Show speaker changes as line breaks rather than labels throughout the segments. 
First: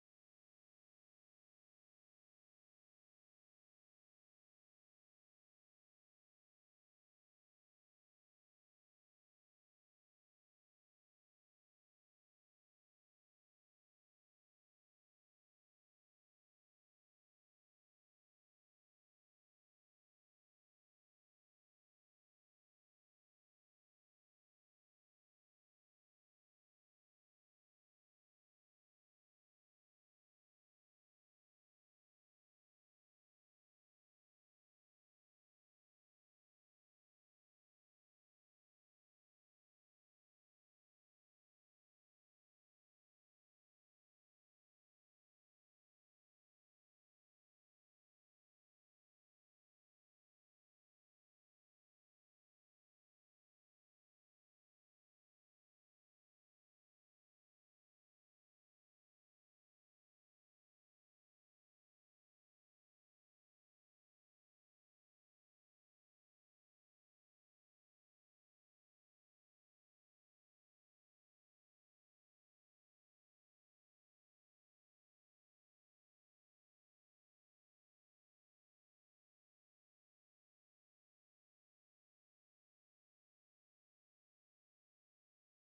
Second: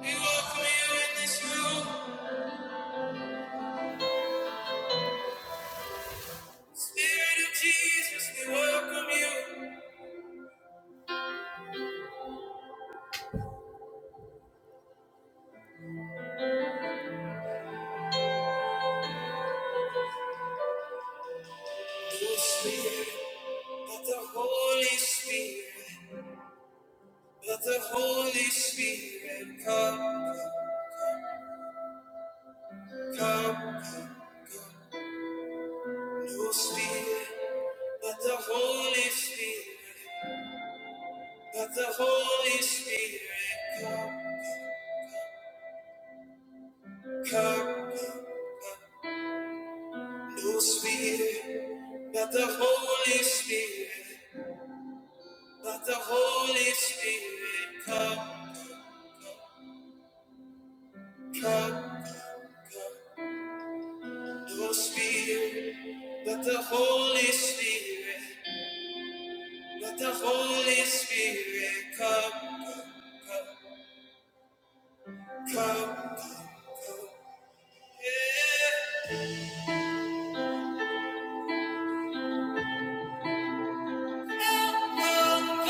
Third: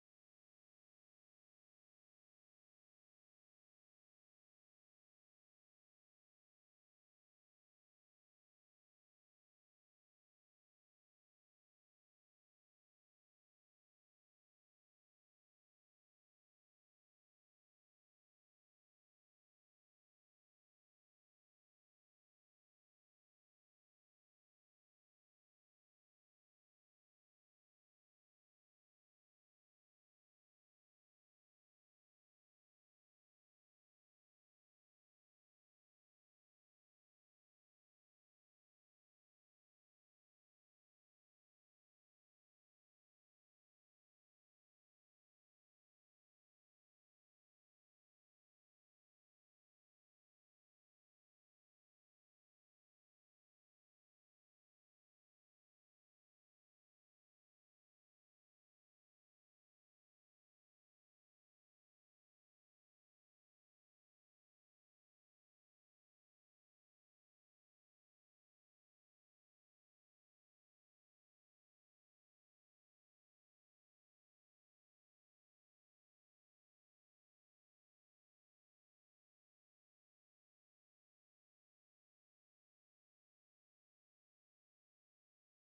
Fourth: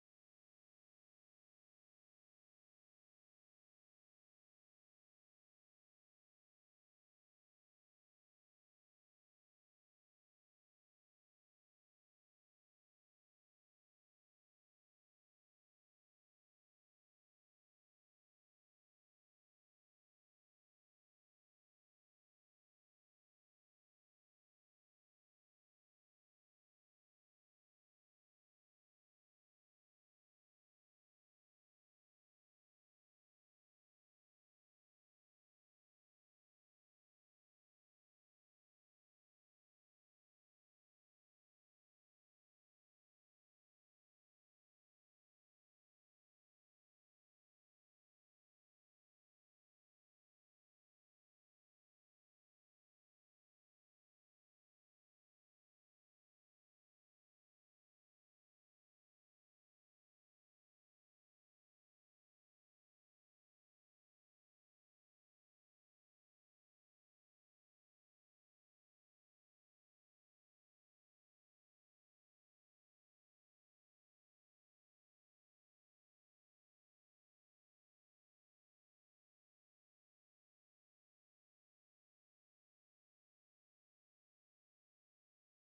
We welcome you in this room. Spirit of Jesus, we welcome you. Oh, Spirit let the Holy Spirit, let the Holy Spirit, come, come. No Spirit, let the Holy Spirit, let the Holy Spirit, come, come. No Spirit, let the Holy Spirit, let the Holy Spirit, come, come, come. Your spirit, let the Holy Spirit, let the Holy Spirit come, come, come. Yeah. Come,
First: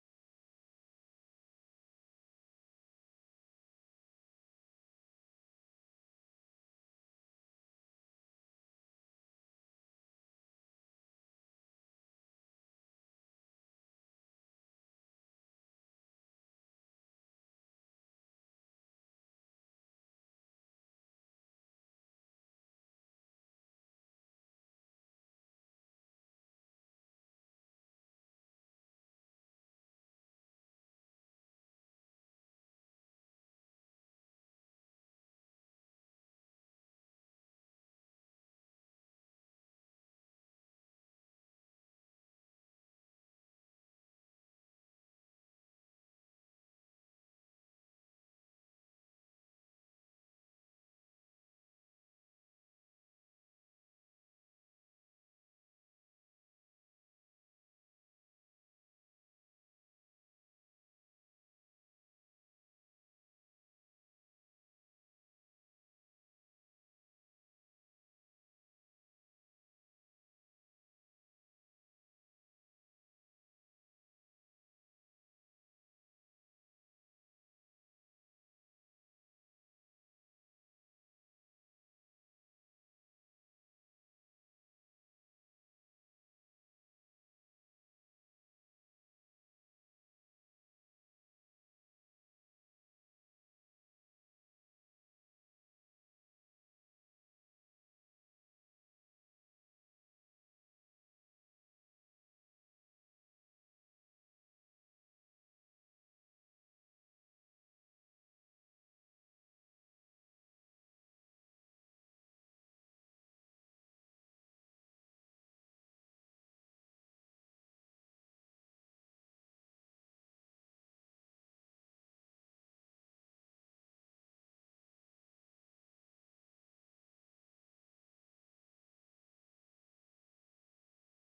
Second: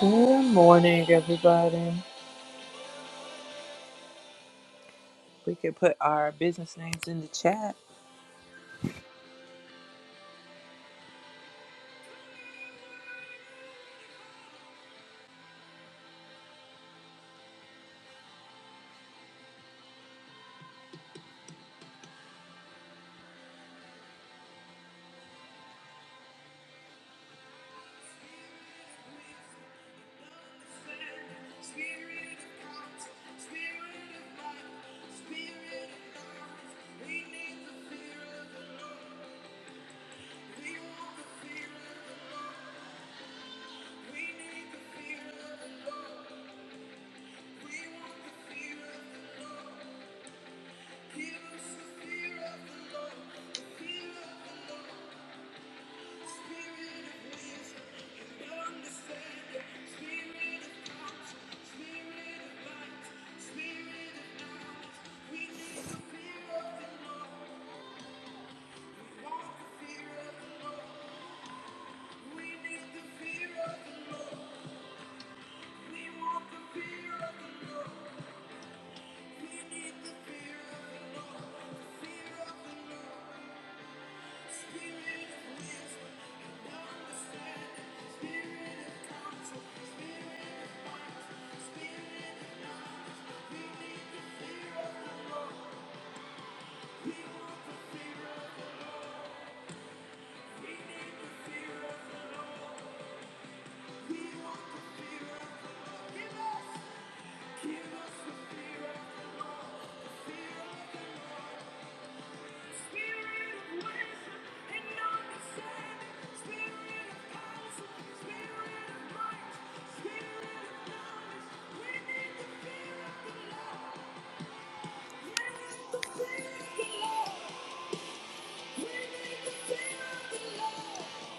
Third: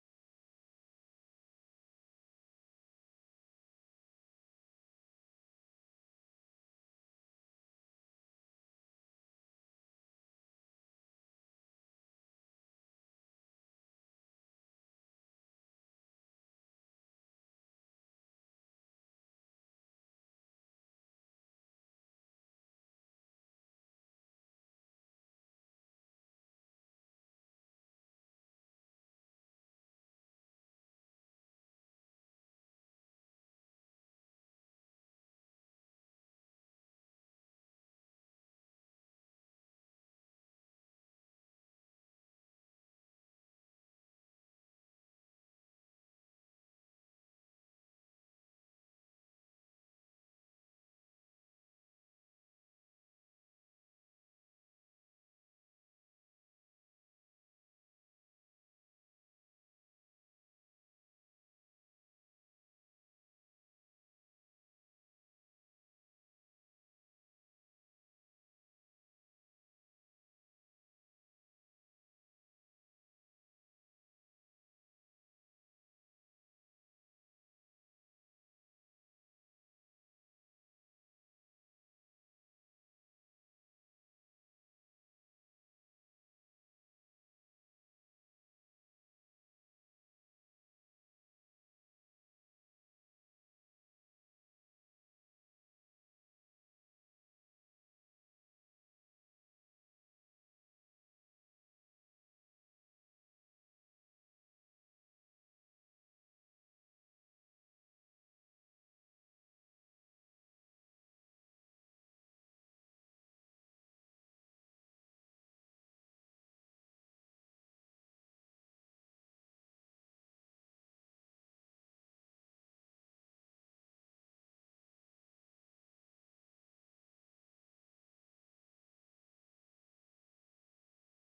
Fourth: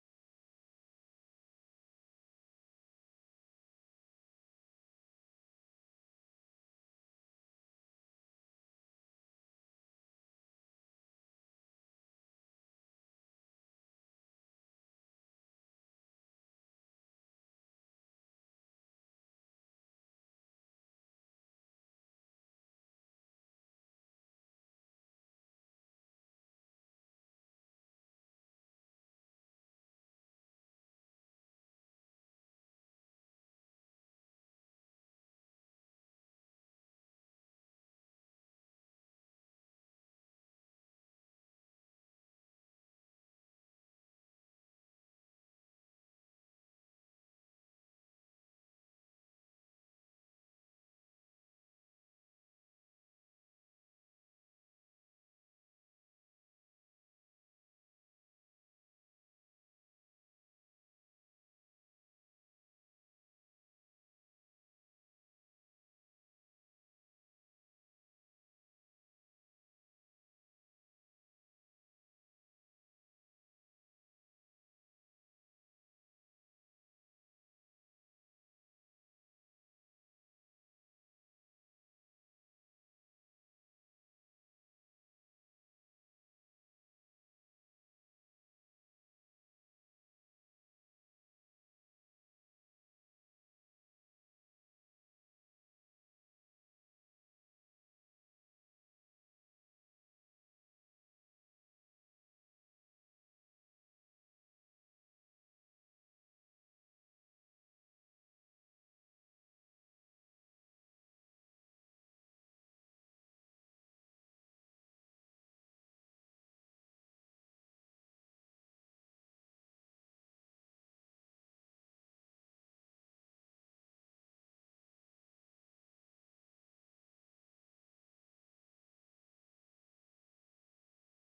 Good morning, everybody. We can put our business names in the chat.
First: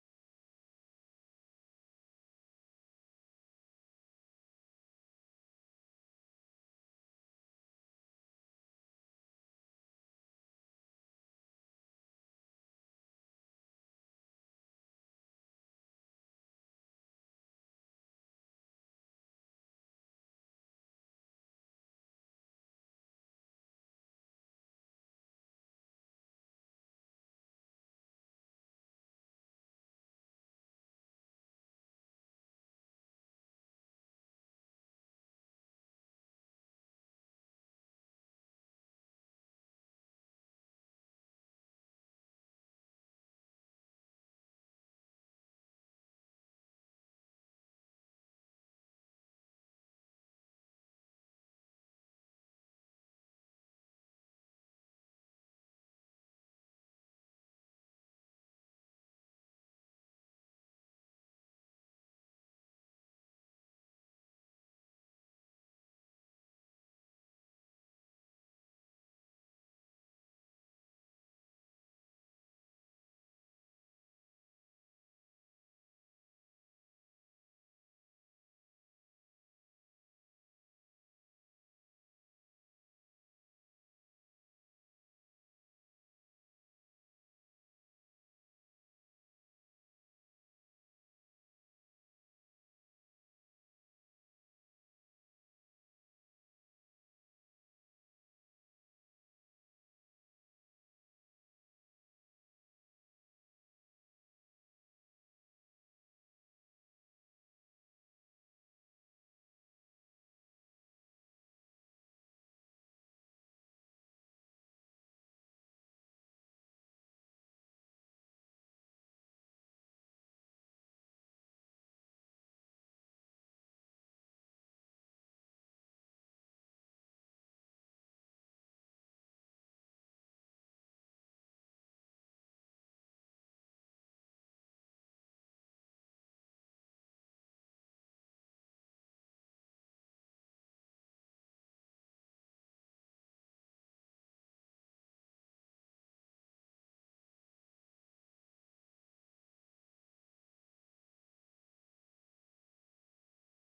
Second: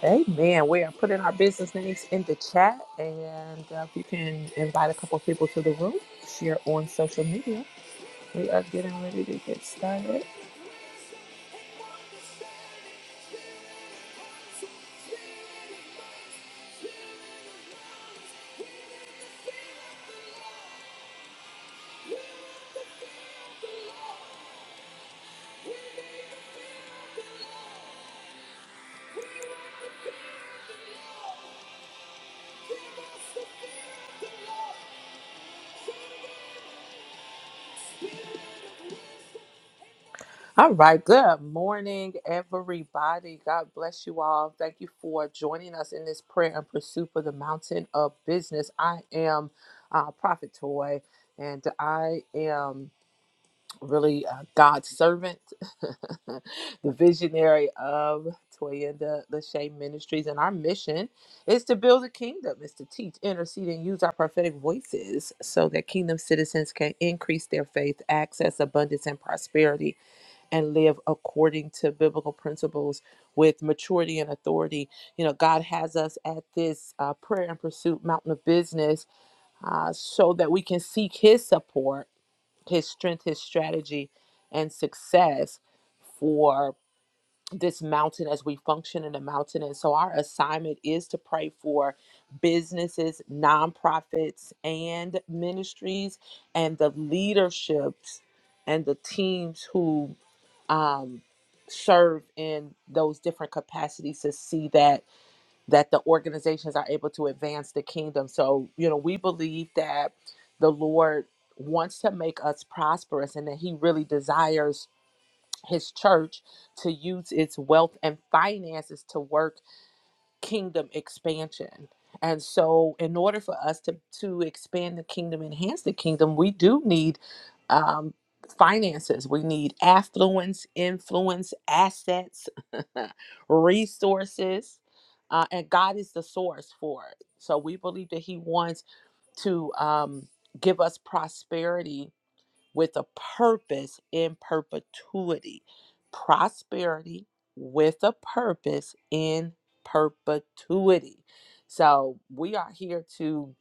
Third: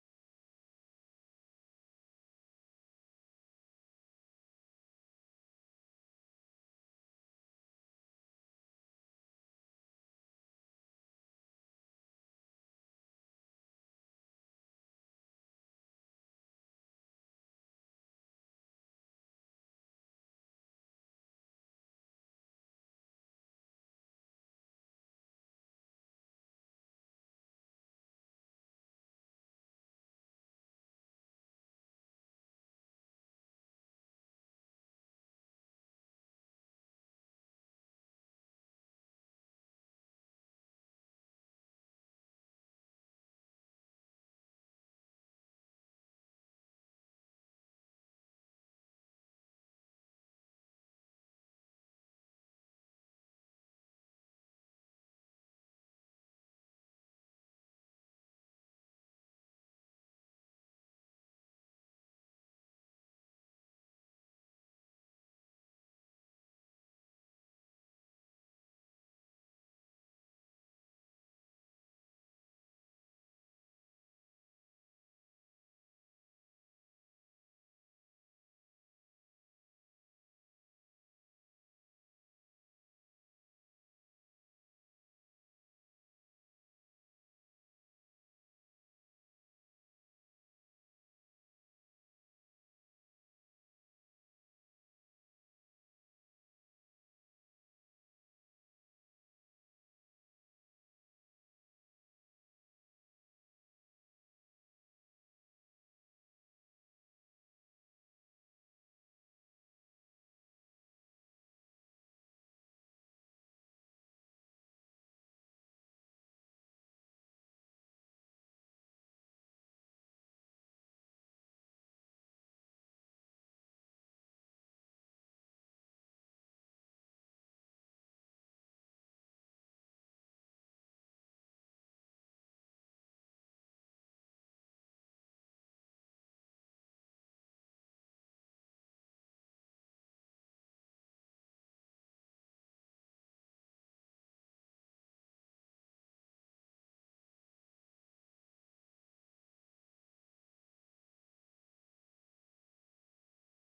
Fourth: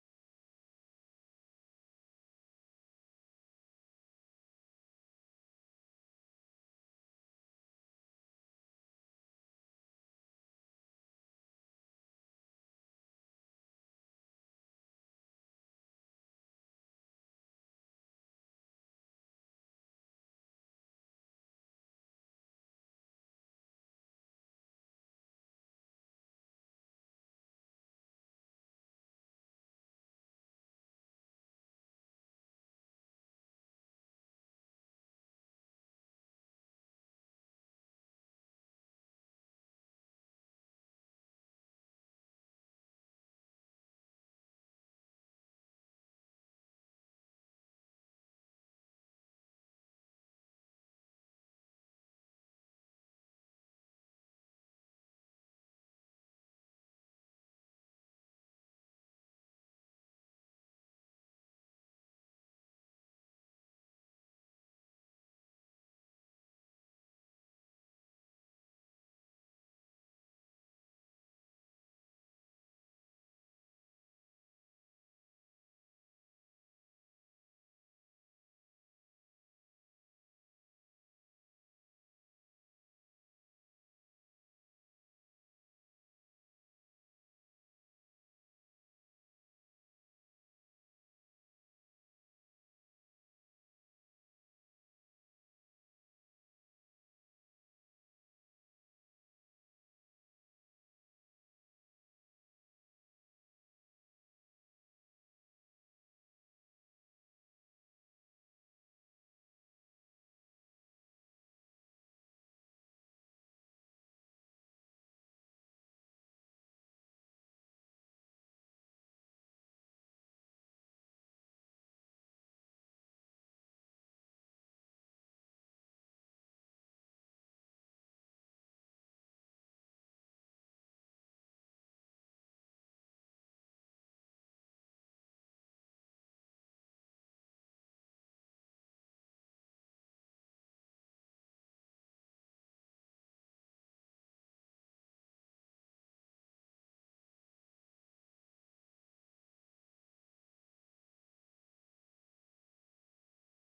Amen. We are putting our business names in the chat, and uh, if you can invite a couple of people to the room, share on social media. We are getting ready to get started. All right. Good morning, everybody. God bless you all. Thank you for joining us in this prayer and pursuit for the mountain of business. I am uh, Prophet Toy, and I am. really uh, God's servant, the visionary of Toyenda Lachey Ministries. And our mission is to build a kingdom, is to teach, intercede, and use our prophetic voices so that kingdom citizens can increase their faith, access abundance and prosperity, and live according to biblical principles with maturity and authority. You know, God has us at this uh, prayer and pursuit mountain of business uh, so that we can seek His support his strength, his strategy, and success for this mountain as we function in the mountain. And so our assignment is to pray for businesses, nonprofits, and ministries, and the leaderships and the teams who um, serve in those different capacities to see that that the organizations are able to advance the kingdom. So, you know, we believe that the Lord wants to make us prosperous and that He really desires His church to use its wealth and finances to work kingdom expansion. And so, in order for us to, to expand the kingdom, enhance the kingdom, we do need um, finances. We need affluence, influence, assets, resources. Uh, and God is the source for it. So, we believe that He wants to um, give us prosperity with a purpose in perpetuity. Prosperity with a purpose in perpetuity. So we are here to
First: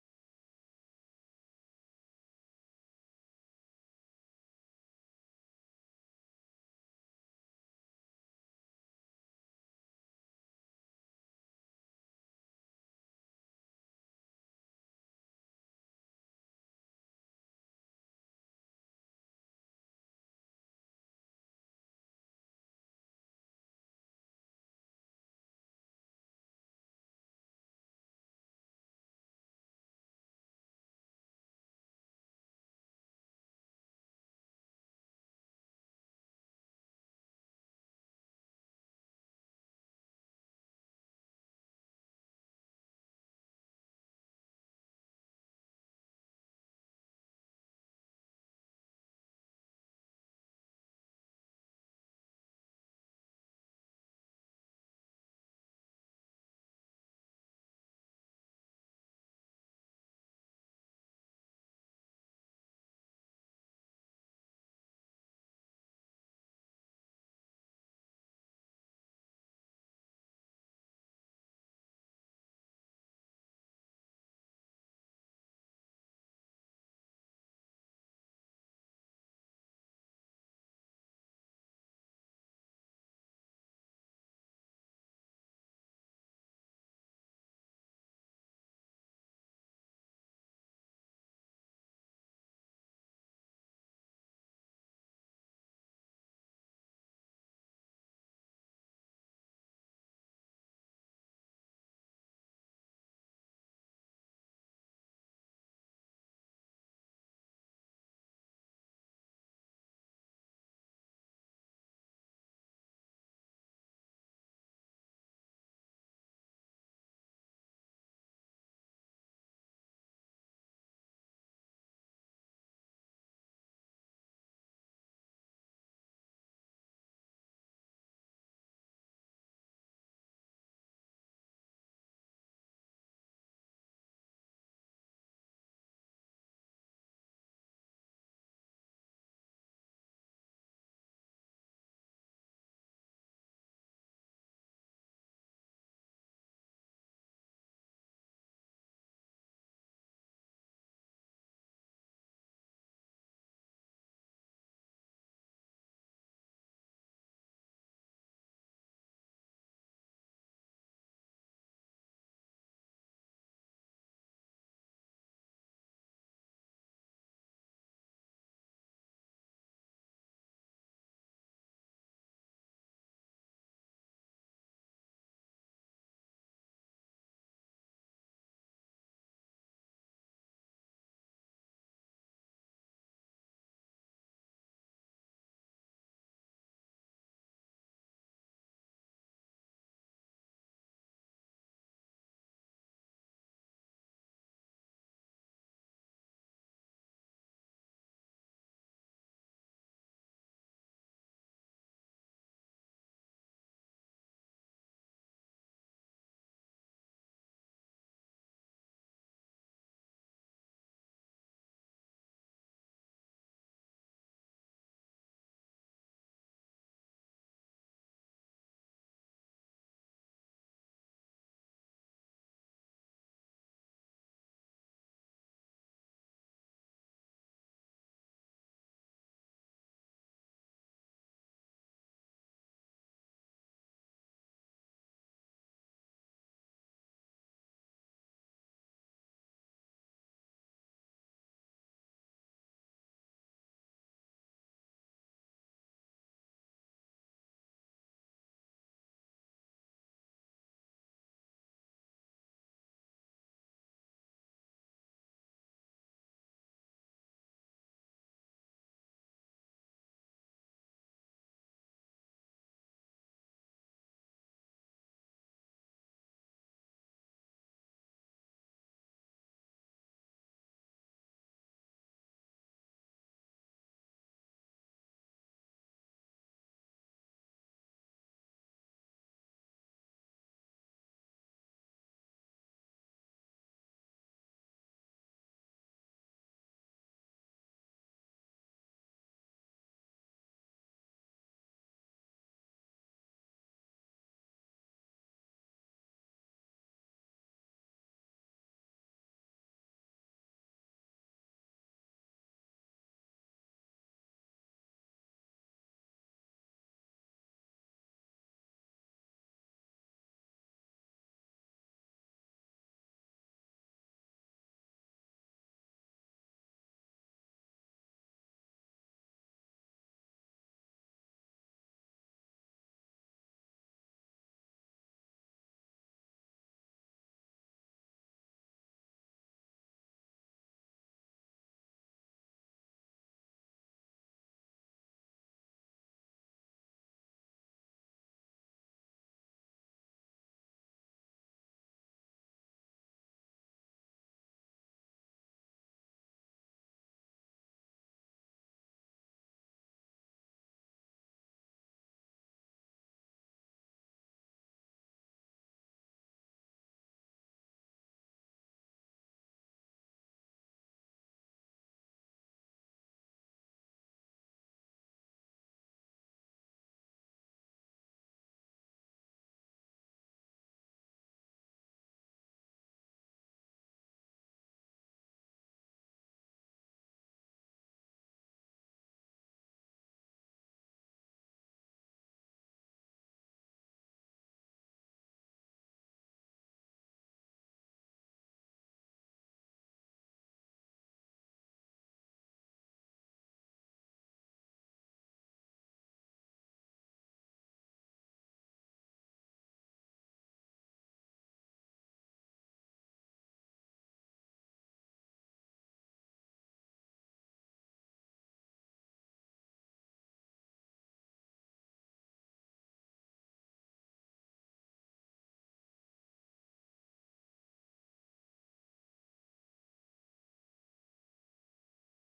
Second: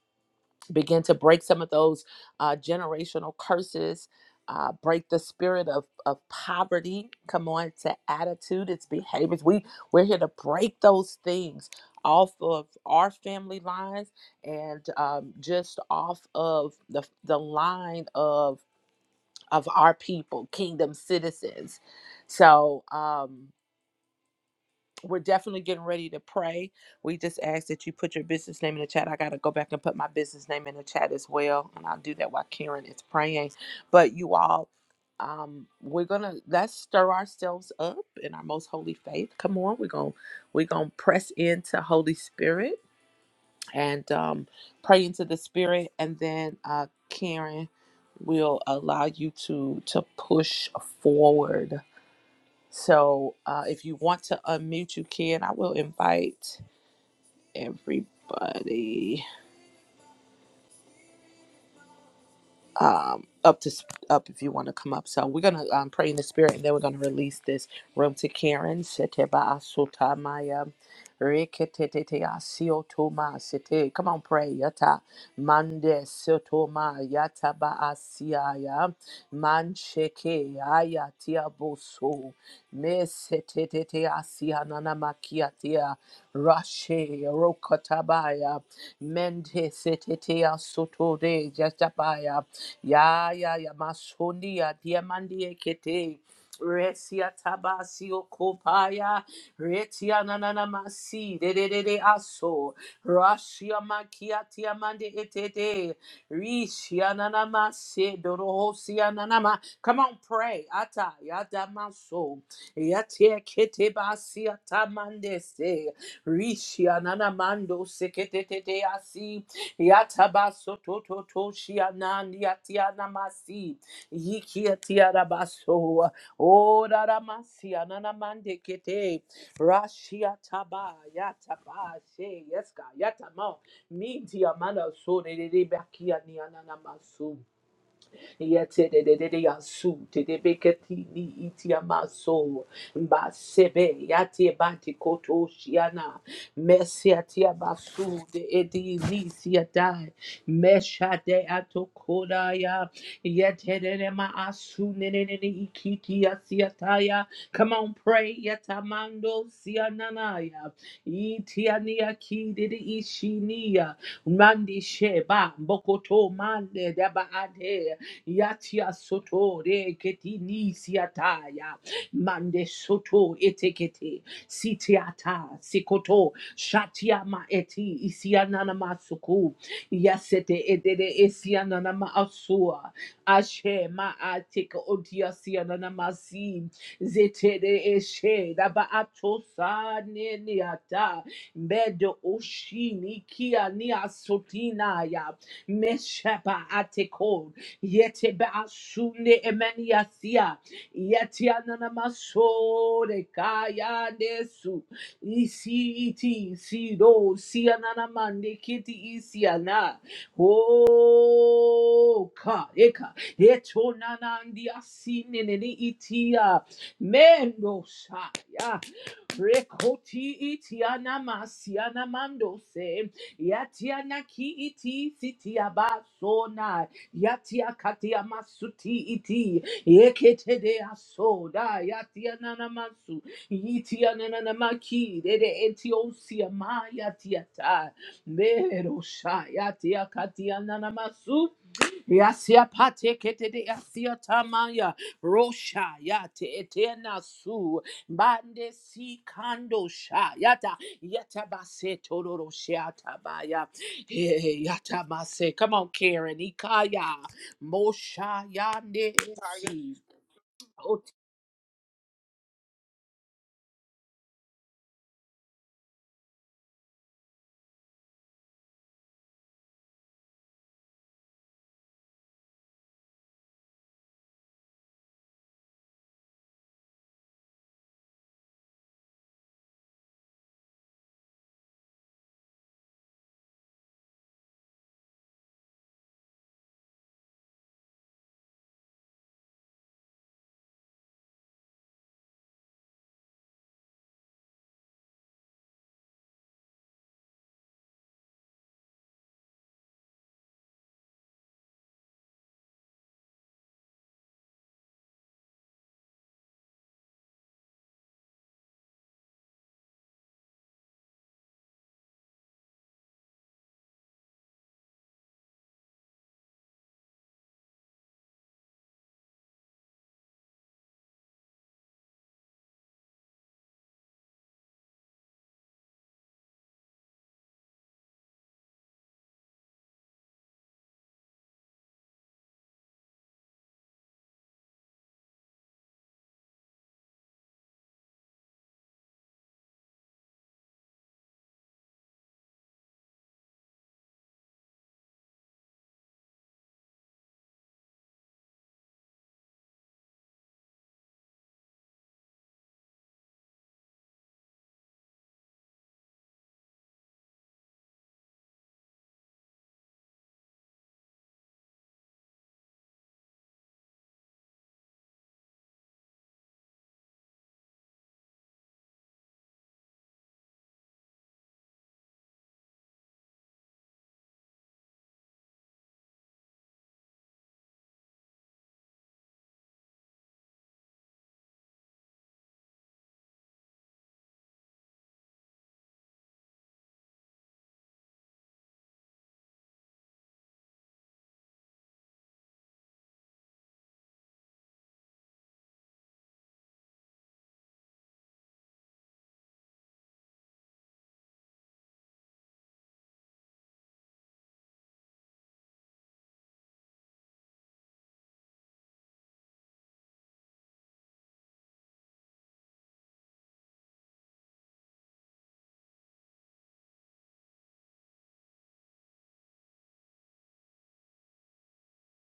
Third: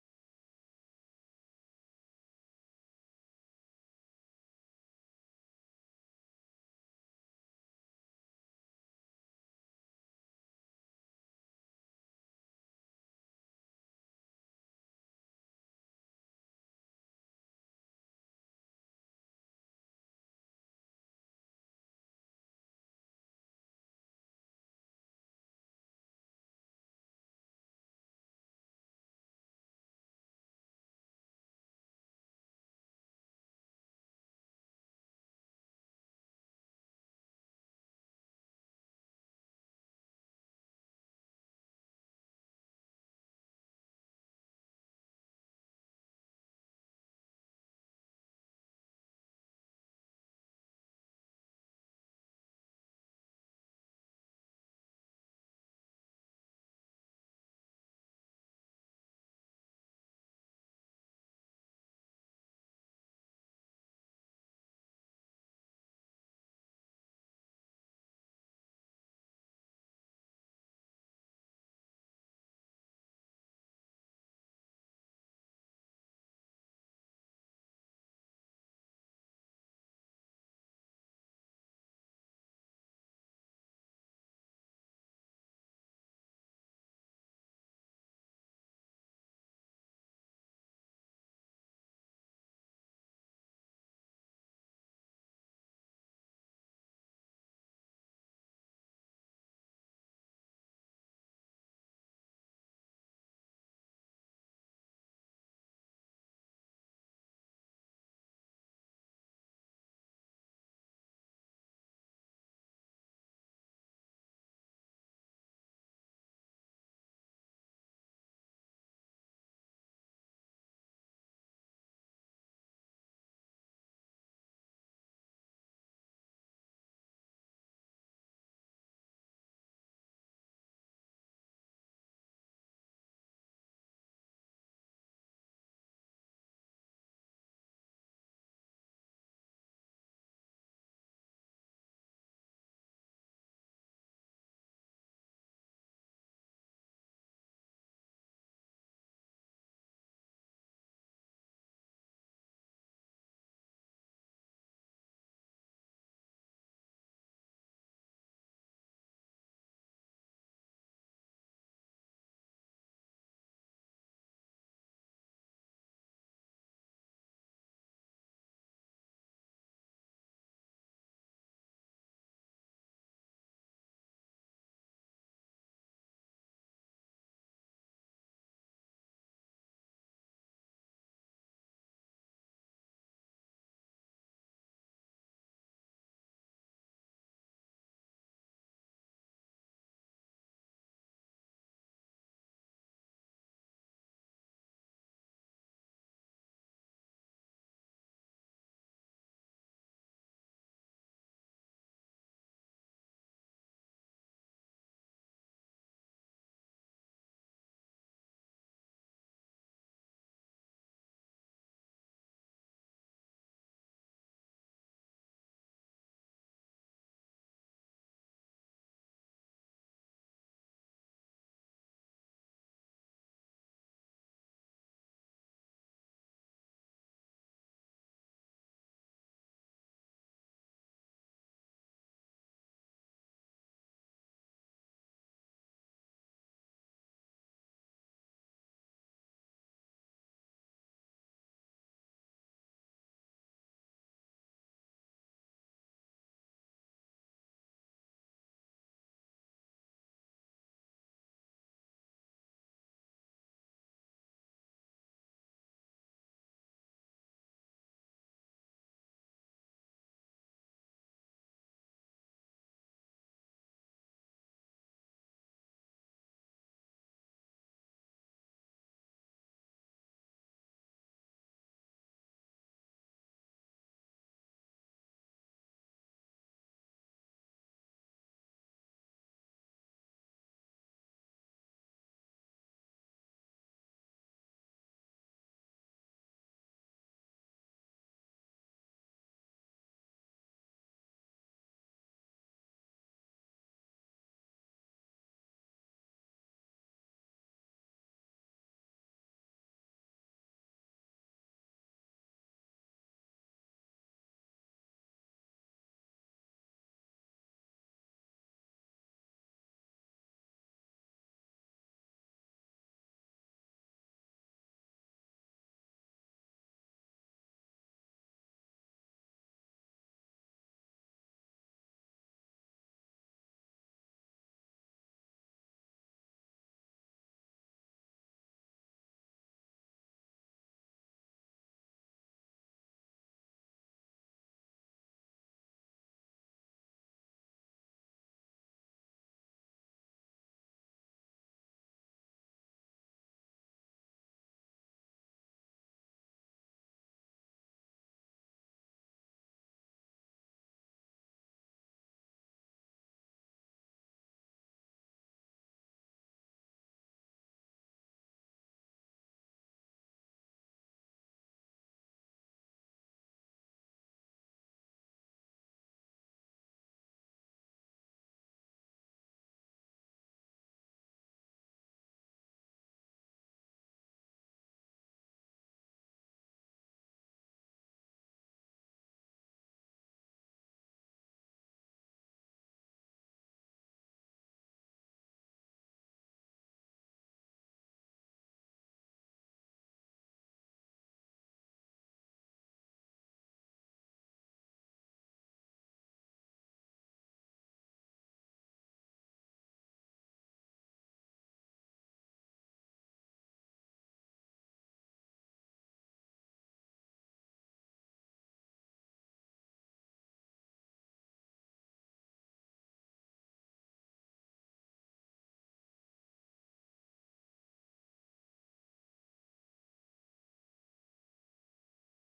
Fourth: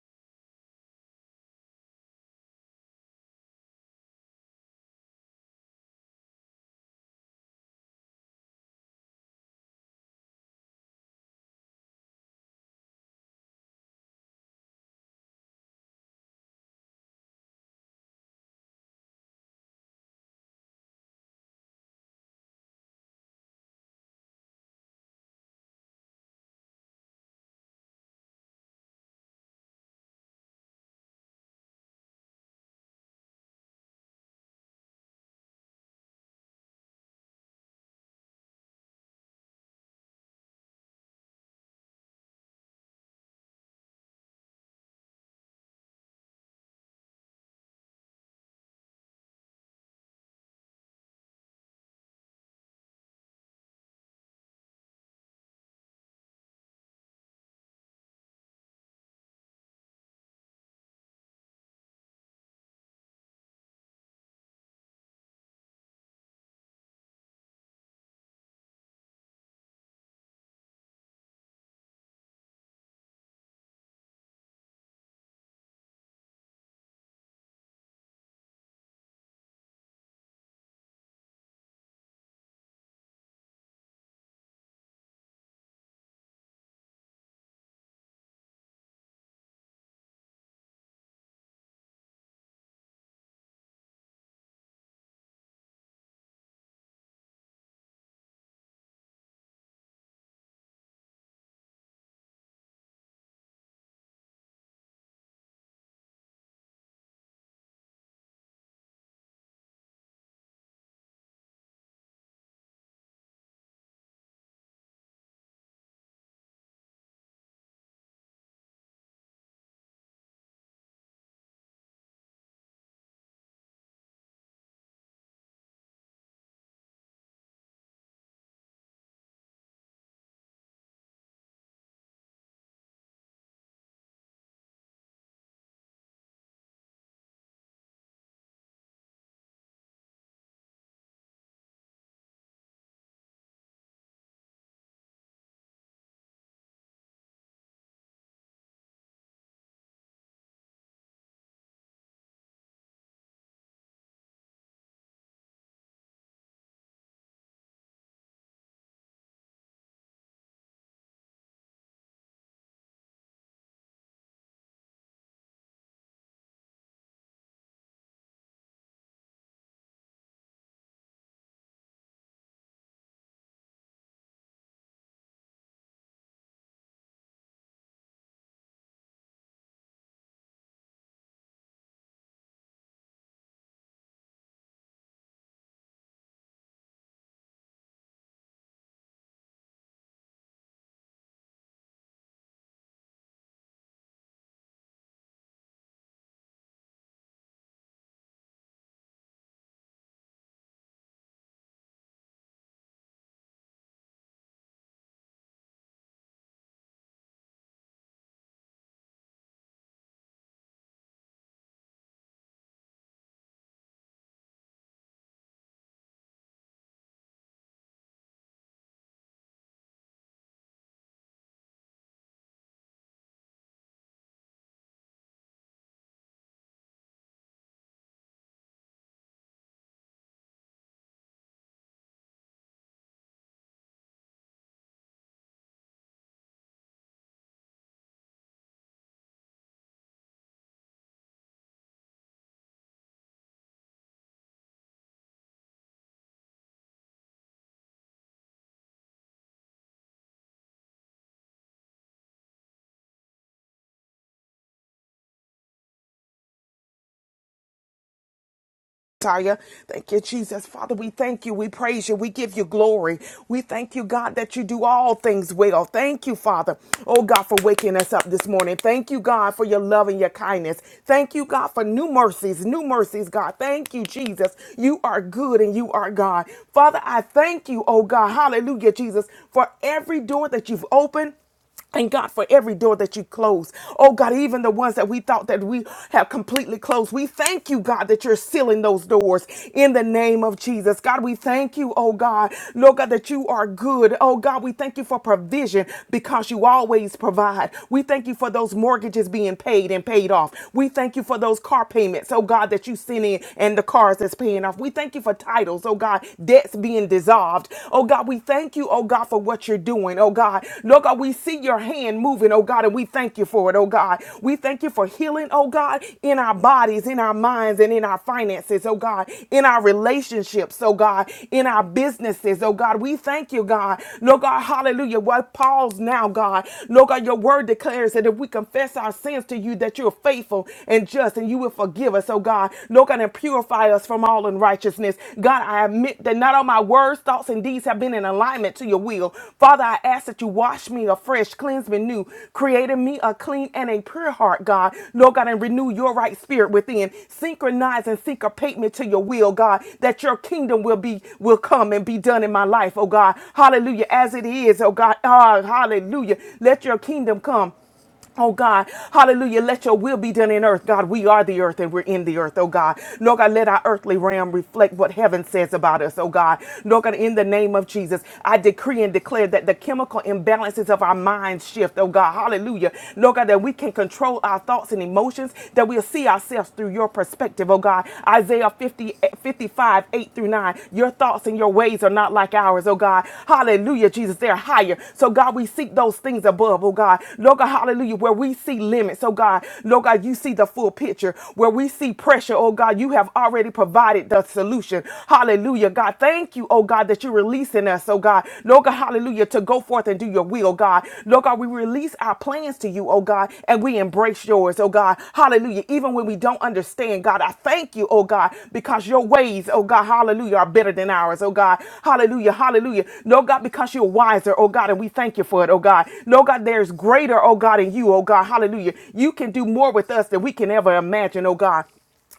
begin to break some of those uh, generational curses. Uh, break the spirit of, of poverty. Come on, to attitude, its behaviors. We we're here to break those things off of our family lines and um, just off of the the line of of our people, kingdom citizens. So um, we're definitely getting ready to pray. We just ask that you put your business name in the chat. I got to go back and put my business name in the chat as well. And I'll do that while Karen is praying. But you all, um, we're gonna let's stir ourselves up in our most holy faith. Come on, we're gonna we're gonna press into Holy Spirit and um, pray into the spirit and then uh, karen will allow you to to push forward so uh, if you want to unmute you can i will invite everybody um, up to sp- up if you want to come up. So we're gonna um, pray in the spirit, and then we're gonna release this room to Karen. Sete ba asuta maya. Reketete asiotoma sete. Come on, pray. Yata mande siotoma yata ba asiaya mancheke ayatia boso me setetete asia nana makiatia rashe rokotabaya mende setete asotode jatabaya Ya ya ya masondia diamandie kete. Retia tabasi kopaya. Retia nanana masi. De de de de aso. Rashia makia tiamande etete. Rishia nana masi. Dorohosia nanama. Come on, pray. Ata yada maso. Yatia kete basia tamande se. Rishia nana mando sekete asi. Yatabasototo shianan yatianamasi. Yikiatiarabaso. O raramasi ananamande kete. Rashia taba yataba she. yeska God. Yatama. Minti amana so de bakia ni Yetedededeyasu, tedebeketini itiamaso, mbasebe, yatebantikoto shiana, mesiatiabasu, de edilisiadai, meshadeatokodaya, yetededemaasu, nenenene ikikiasiataya. Come on, pray. Yatamando siananaya. Itiania kidid ishinia. Mandi sheba. Bokoto mande daba ade Yatia soto re keti ni siataya. Mande soto etekete. Sitiata sikoto. Shatia ma eti isianana masuku. Yasete edede esianana ma asua. Ashe ma ateka odia sianana masi. Zetere eshe daba atosa ne niata. Bedo oshini kia ni asotina ya. Mesheba ateko. Yete baasunde emeniasia. Yete ananamasore kaya desu. Isi iti isi do si ananamande kiti isi ana. Oh ka eka. Eto nanandi asine nene itia. Mendo shaya. Rekoti iti anamasi anamando se. Yatiana ki iti siti abasona. Yatia katia masuti iti. Yekete de aso da yatia nana masu. Yitia nana namaki de de etiosia ma yatia ta. Mero sha yatia katia nana masu. Yasia pate kete de yasia tamaya rosha yate etena su bande si kando sha yata yata base tororo shiata baya Eh, eh, yata base. Come on, Karen. Ikaya mosha yande Kaya.
Taya.
si.
Thank you, Jesus. Father,
Oh,
we thank you. We praise you. We give you glory. We thank you, God, that you do all things well. Thank you, Father. Oh, God, for waking us up this morning. Thank you, God, for your love and your kindness. Thank you, God, for new mercies, new mercies, God. Thank you, Jesus. You are good and you are God. Father, I thank you, oh, God. Hallelujah, Jesus, for every door that you've opened and God, for every door that you close, oh God, even the ones that we thought that we have completely closed, we thank you, God, that you're sealing those doors in the name of Jesus. God, we thank you, oh God, Lord God, that you are good. Oh God, we thank you for provision because you always provide. We thank you for those mortgages being paid and paid off. We thank you for those car payments, oh God, that you sent in and the cars that's paying off. We thank you for titles, oh God, debts being dissolved dissolved. Oh God, we thank you, oh God, for what you're doing. Oh God, Lord God, we see your hand moving, oh God, and we thank you for it, oh God. We thank you for healing, oh God, in our bodies, in our minds, and in our finances, oh God, in our relationships, oh God, in our businesses, oh God. We thank you, God. Lord God, hallelujah. What Paul's now, God. Lord God, your word declares that if we confess our sins to you, that you're faithful and just and you will forgive us, oh God. God. Lord God, and purify us from all unrighteousness. God, I admit that not all my words, thoughts, and deeds have been in alignment to your will. Father, I ask that you wash me afresh, cleanse me new, create in me a clean and a pure heart, God. Lord God, and renew your right spirit within. Synchronize and syncopate me to your will, God, that your kingdom will be will come and be done in my life, oh God. Hallelujah. As it is, oh God. Ah, hallelujah. Let your kingdom come. Oh God, hallelujah. Let your will be done in earth. God, we are the earth and we're in the earth, oh God. Lord God, let our earthly realm reflect what heaven says about us, oh God. Lord God, in the name of Jesus, I decree and declare that the chemical imbalances of our minds shift, oh God. Hallelujah. Lord God, that we can control our thoughts and emotions, that we'll see ourselves through your perspective, oh God. Isaiah 50, 55, 8 through 9. Your thoughts and your ways are not like ours, oh God. Hallelujah, Jesus. They're higher. So, God, we seek those things above, oh God. Lord God, hallelujah, where we see limits, oh God. Lord God, you see the full picture. Where we see pressure, oh God, you have already provided the solution. Hallelujah, God. Thank you, oh God, that you're releasing us, oh God. Lord God, hallelujah, to go forth and do your will, God. God. Lord God, we release our plans to you, oh God, and we embrace yours, oh God. Hallelujah. Even when we don't understand, God, I thank you, oh God, because your ways, oh God, hallelujah, are better than ours, oh God. Hallelujah, hallelujah. No, God, because you're wiser, oh God, and we thank you for it, oh God. No, God, there's greater, oh God, in you, oh God, hallelujah. You can do more with us than we can ever imagine, oh God.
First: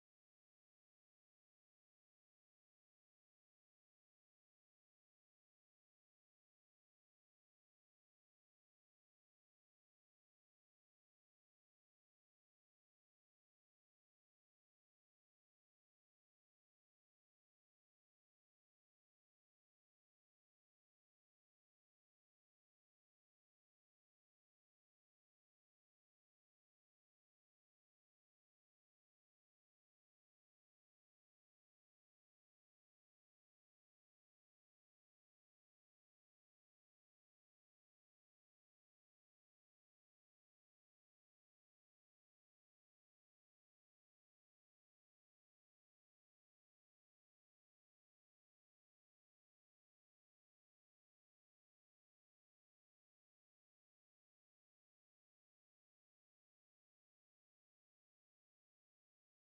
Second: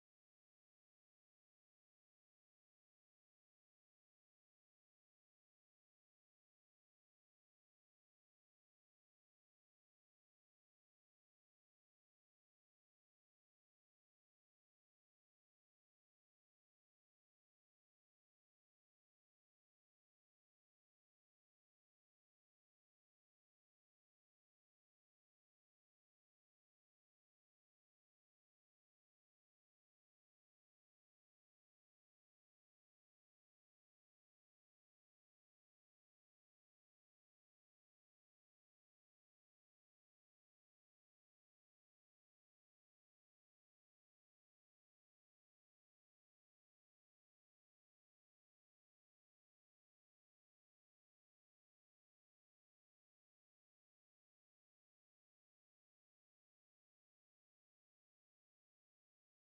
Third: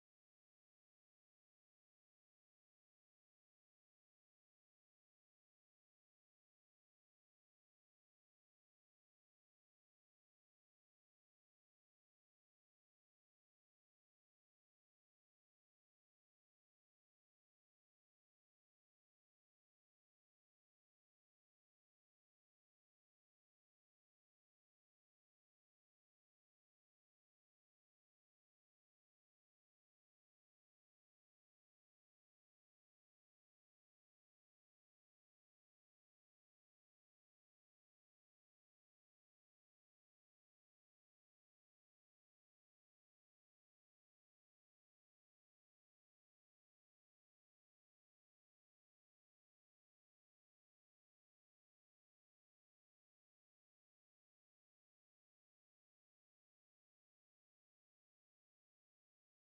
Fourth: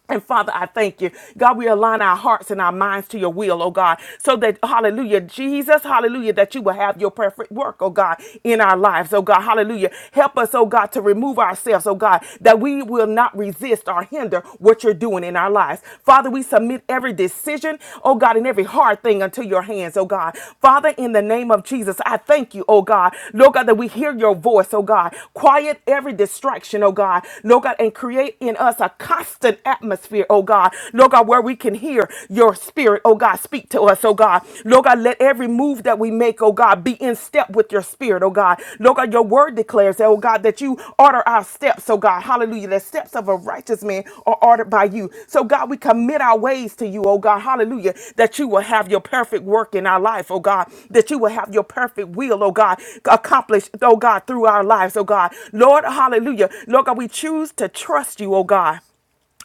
And Father, I thank you. God, we align our hearts and our minds to your will, oh God, so that, hallelujah, Jesus, hallelujah, that you will have your perfect work, oh God, in our lives, oh God, hallelujah. Help us, oh God, to remove ourselves, oh God, that we will not resist or hinder what you're doing in our lives. Father, we submit every decision, oh God, and every hard thing unto your hands, oh God. Father, in the name of Jesus, I thank you, oh God, Lord God, that we hear your voice, oh God. Quiet every distraction, oh God, Lord God, and create in us a constant an atmosphere, oh God. Lord God, where we can hear your spirit, oh God, speak to us, oh God. Lord God, let every move that we make, oh God, be in step with your spirit, oh God. Lord God, your word declares, oh God, that you order our steps, oh God. Hallelujah. The steps of a righteous man are ordered by you. So God, we commit our ways to you, oh God. Hallelujah. That you will have your perfect work in our life, oh God. That you will have your perfect will, oh God, accomplished, oh God, through our lives, oh God. Lord, hallelujah. Lord God, we choose to trust you, oh God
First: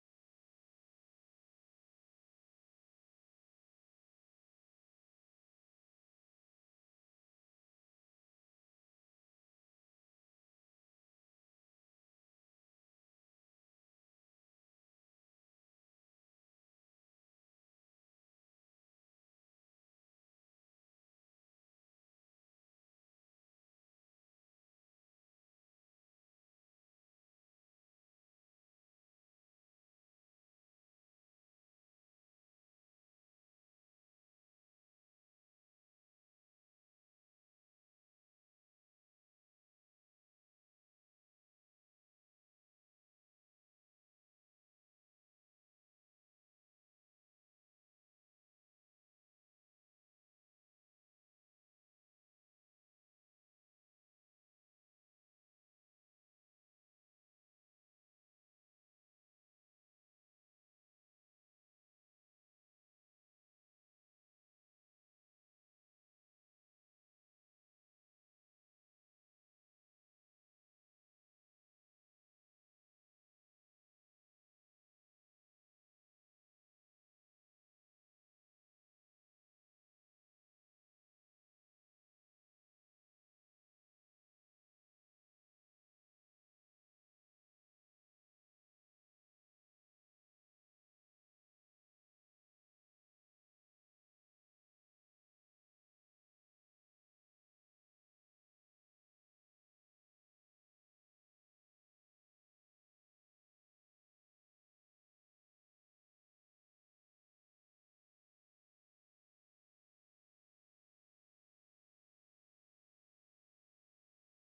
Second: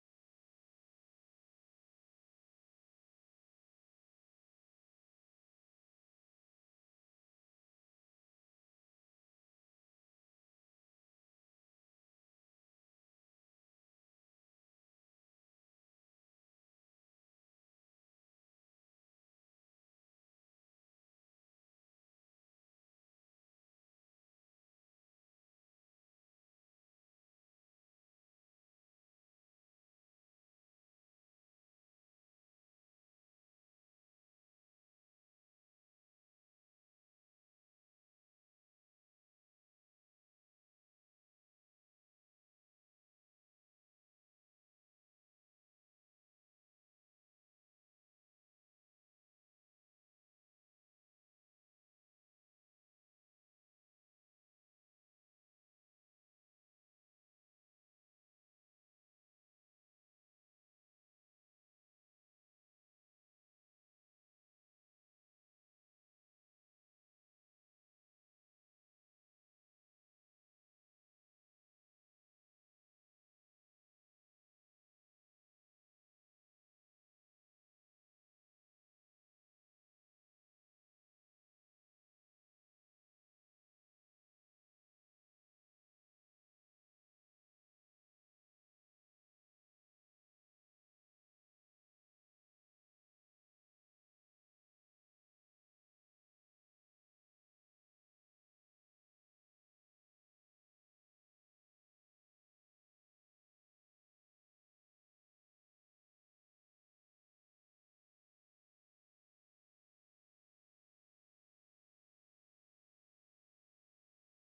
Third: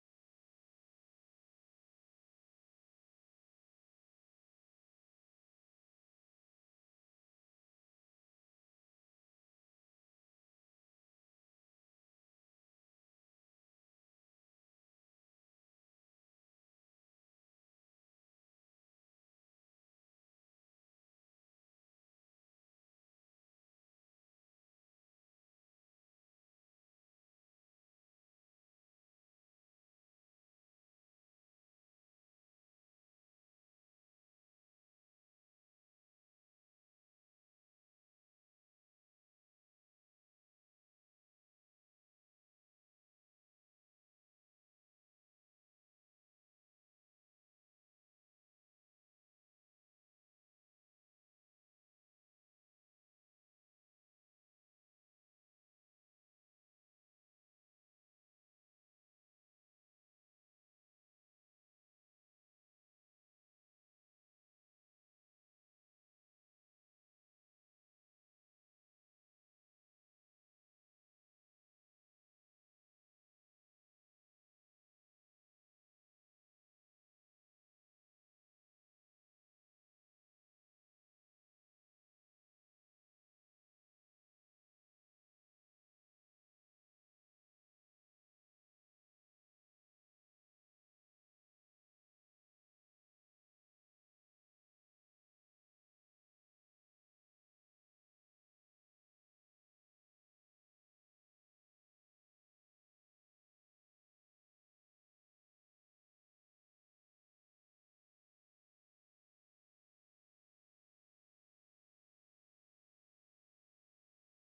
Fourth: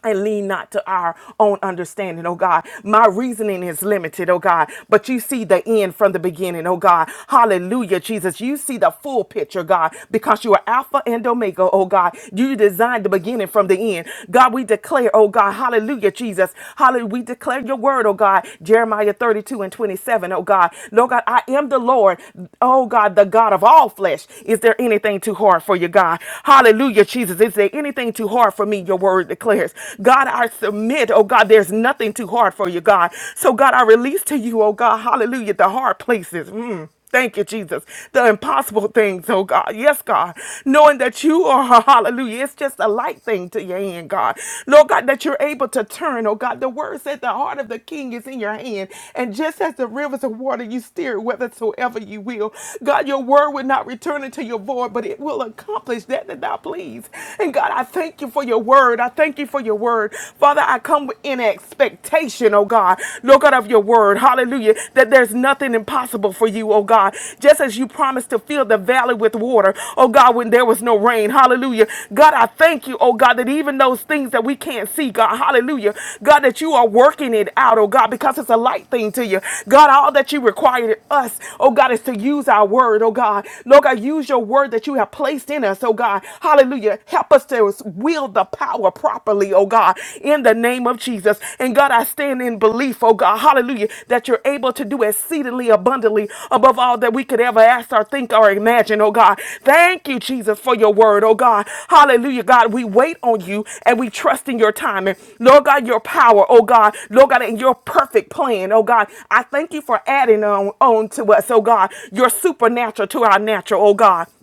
and lean not to our own understanding, oh God. My reasoning is limited, oh God, but you see the end from the beginning, oh God. Hallelujah, Jesus. You see the full picture, God, because you are Alpha and Omega, oh God. You designed the beginning from the end. God, we declare, oh God, hallelujah, Jesus. Hallelujah, we declare your word, oh God. Jeremiah 32 and 27, O God. Lord God, I am the Lord, oh God, the God of all flesh. Is there anything too hard for you, God? Hallelujah, Jesus. Is there anything too hard for for me, your word declares. God, I submit, oh God, there's nothing too hard for you, God. So, God, I release to you, oh God, hallelujah, the hard places. Mm. Thank you, Jesus. The impossible things, oh God. Yes, God. Knowing that you are, hallelujah, it's just a light thing to your hand, God. Lord God, that you're able to turn, oh God. The word said the heart of the king is in your hand. And just as the rivers of water you steer it whithersoever you will. God, your word will not return unto your void, but it will accomplish that that thou please. And God, I thank you for your word. I thank you for your word. Father, I come in expectation, oh God, Lord God, of your word. Hallelujah. That there's nothing impossible for you, oh God. Just as you promised to fill the valley with water, oh God, when there was no rain. Hallelujah. God, I thank you, oh God, that even those things that we can't see, God, hallelujah. God, that you are working it out, oh God, because it's a light thing to you. God, all that you require of us, oh God, is to use our word, oh God. Lord God, use your word that you have placed in us, us, oh God. Hallelujah. Help us to wield the power properly, oh God, in the name of Jesus. And God, I stand in belief, oh God, hallelujah, that you're able to do exceedingly abundantly above all that we could ever ask or think or imagine, oh God. Thank you, Jesus, for your word, oh God. Hallelujah, God. We wait on you and we trust in your timing. Lord God, your power, oh God. Lord God, and your perfect plan, oh God. I thank you for adding on, on to us, oh God, your supernatural to our natural, oh God.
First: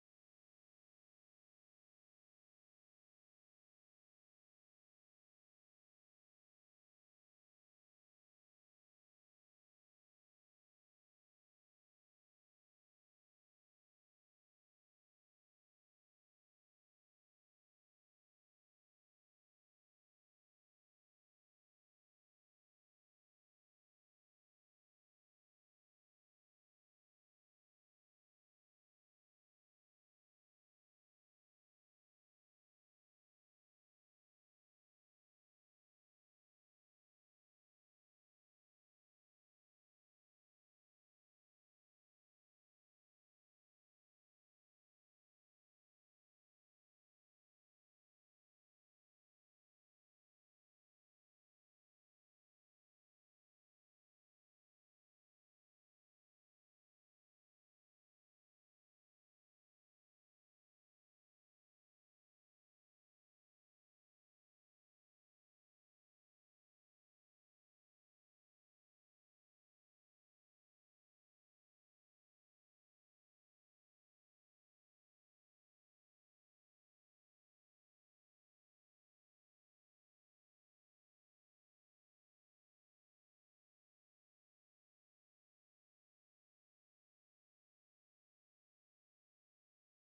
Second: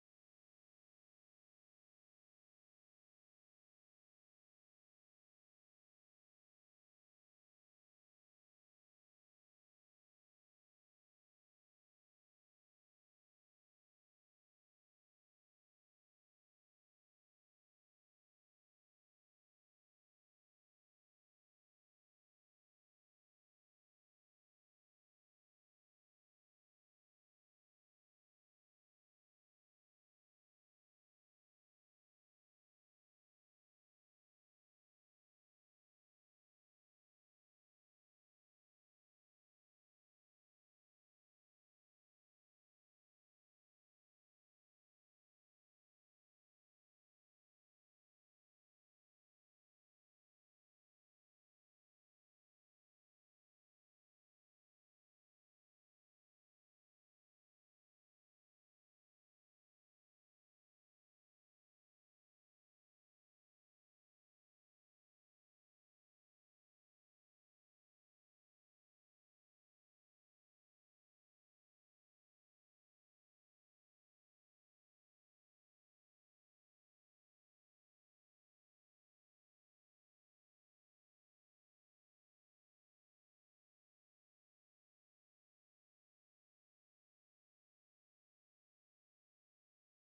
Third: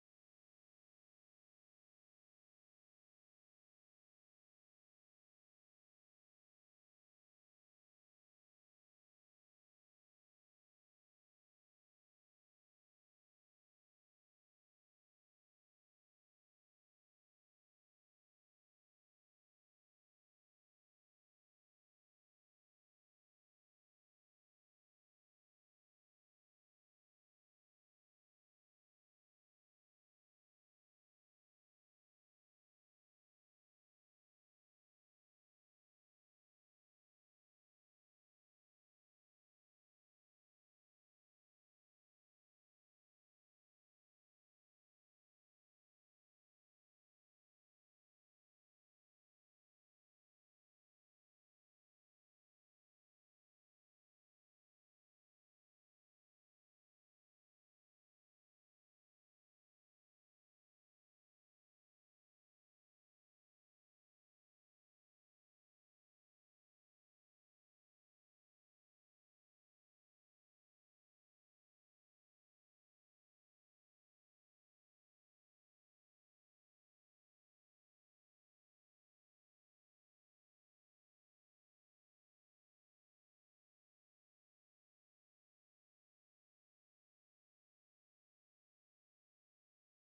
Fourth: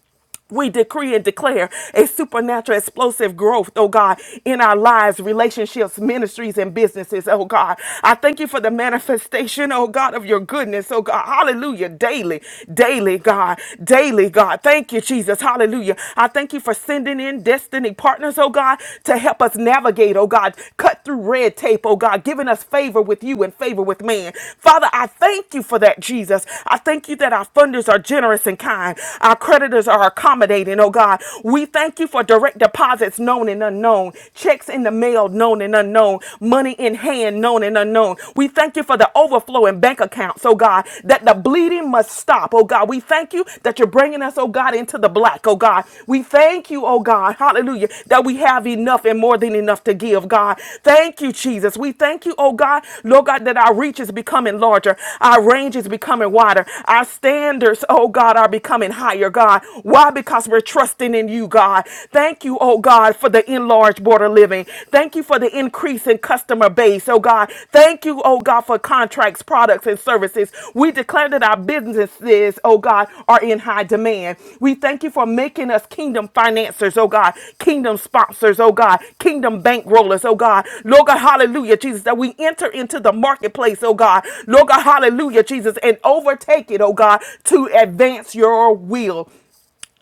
We decree and declare a supernatural explosive growth, oh God, in our lives, relationships, ministries, and businesses, oh God. I thank you for the manifestation, oh God, of your goodness, oh God. Hallelujah. Daily, daily, God. Daily, God. Thank you, Jesus. Hallelujah. I thank you for sending in destiny partners, oh God, to help us navigate, oh God, cut through red tape, oh God, giving us favor with you and favor with man. Father, I thank you for that, Jesus. I thank you that our funders are generous and kind. Our creditors are accommodating, oh God. We thank you for direct deposits known and unknown, checks in the mail known and unknown, money in hand known and unknown. We thank you for the overflow in bank accounts, oh God, that the bleeding must stop, oh God. We thank you that you're bringing us, oh God, into the black, oh God. We thank you, oh God, hallelujah, that we have enough and more than enough to give, God. Thank you, Jesus. We thank you, oh God, Lord God, that our reach is becoming larger, our range is becoming wider, our standards, oh God, are becoming higher, God. Why? Because we're trusting in you, God. Thank you, oh God, for the enlarged border living. Thank you for the increase in customer base, oh God. Thank you, oh God, for contracts, products, and services. We declare that our businesses, oh God, are in high demand. We thank you for making us kingdom financiers, oh God, kingdom sponsors, oh God, kingdom bankrollers, oh God. Lord God, hallelujah, Jesus, that we enter into the marketplace, oh God. Lord God, hallelujah, Jesus, and overtake it, oh God, to advance your will.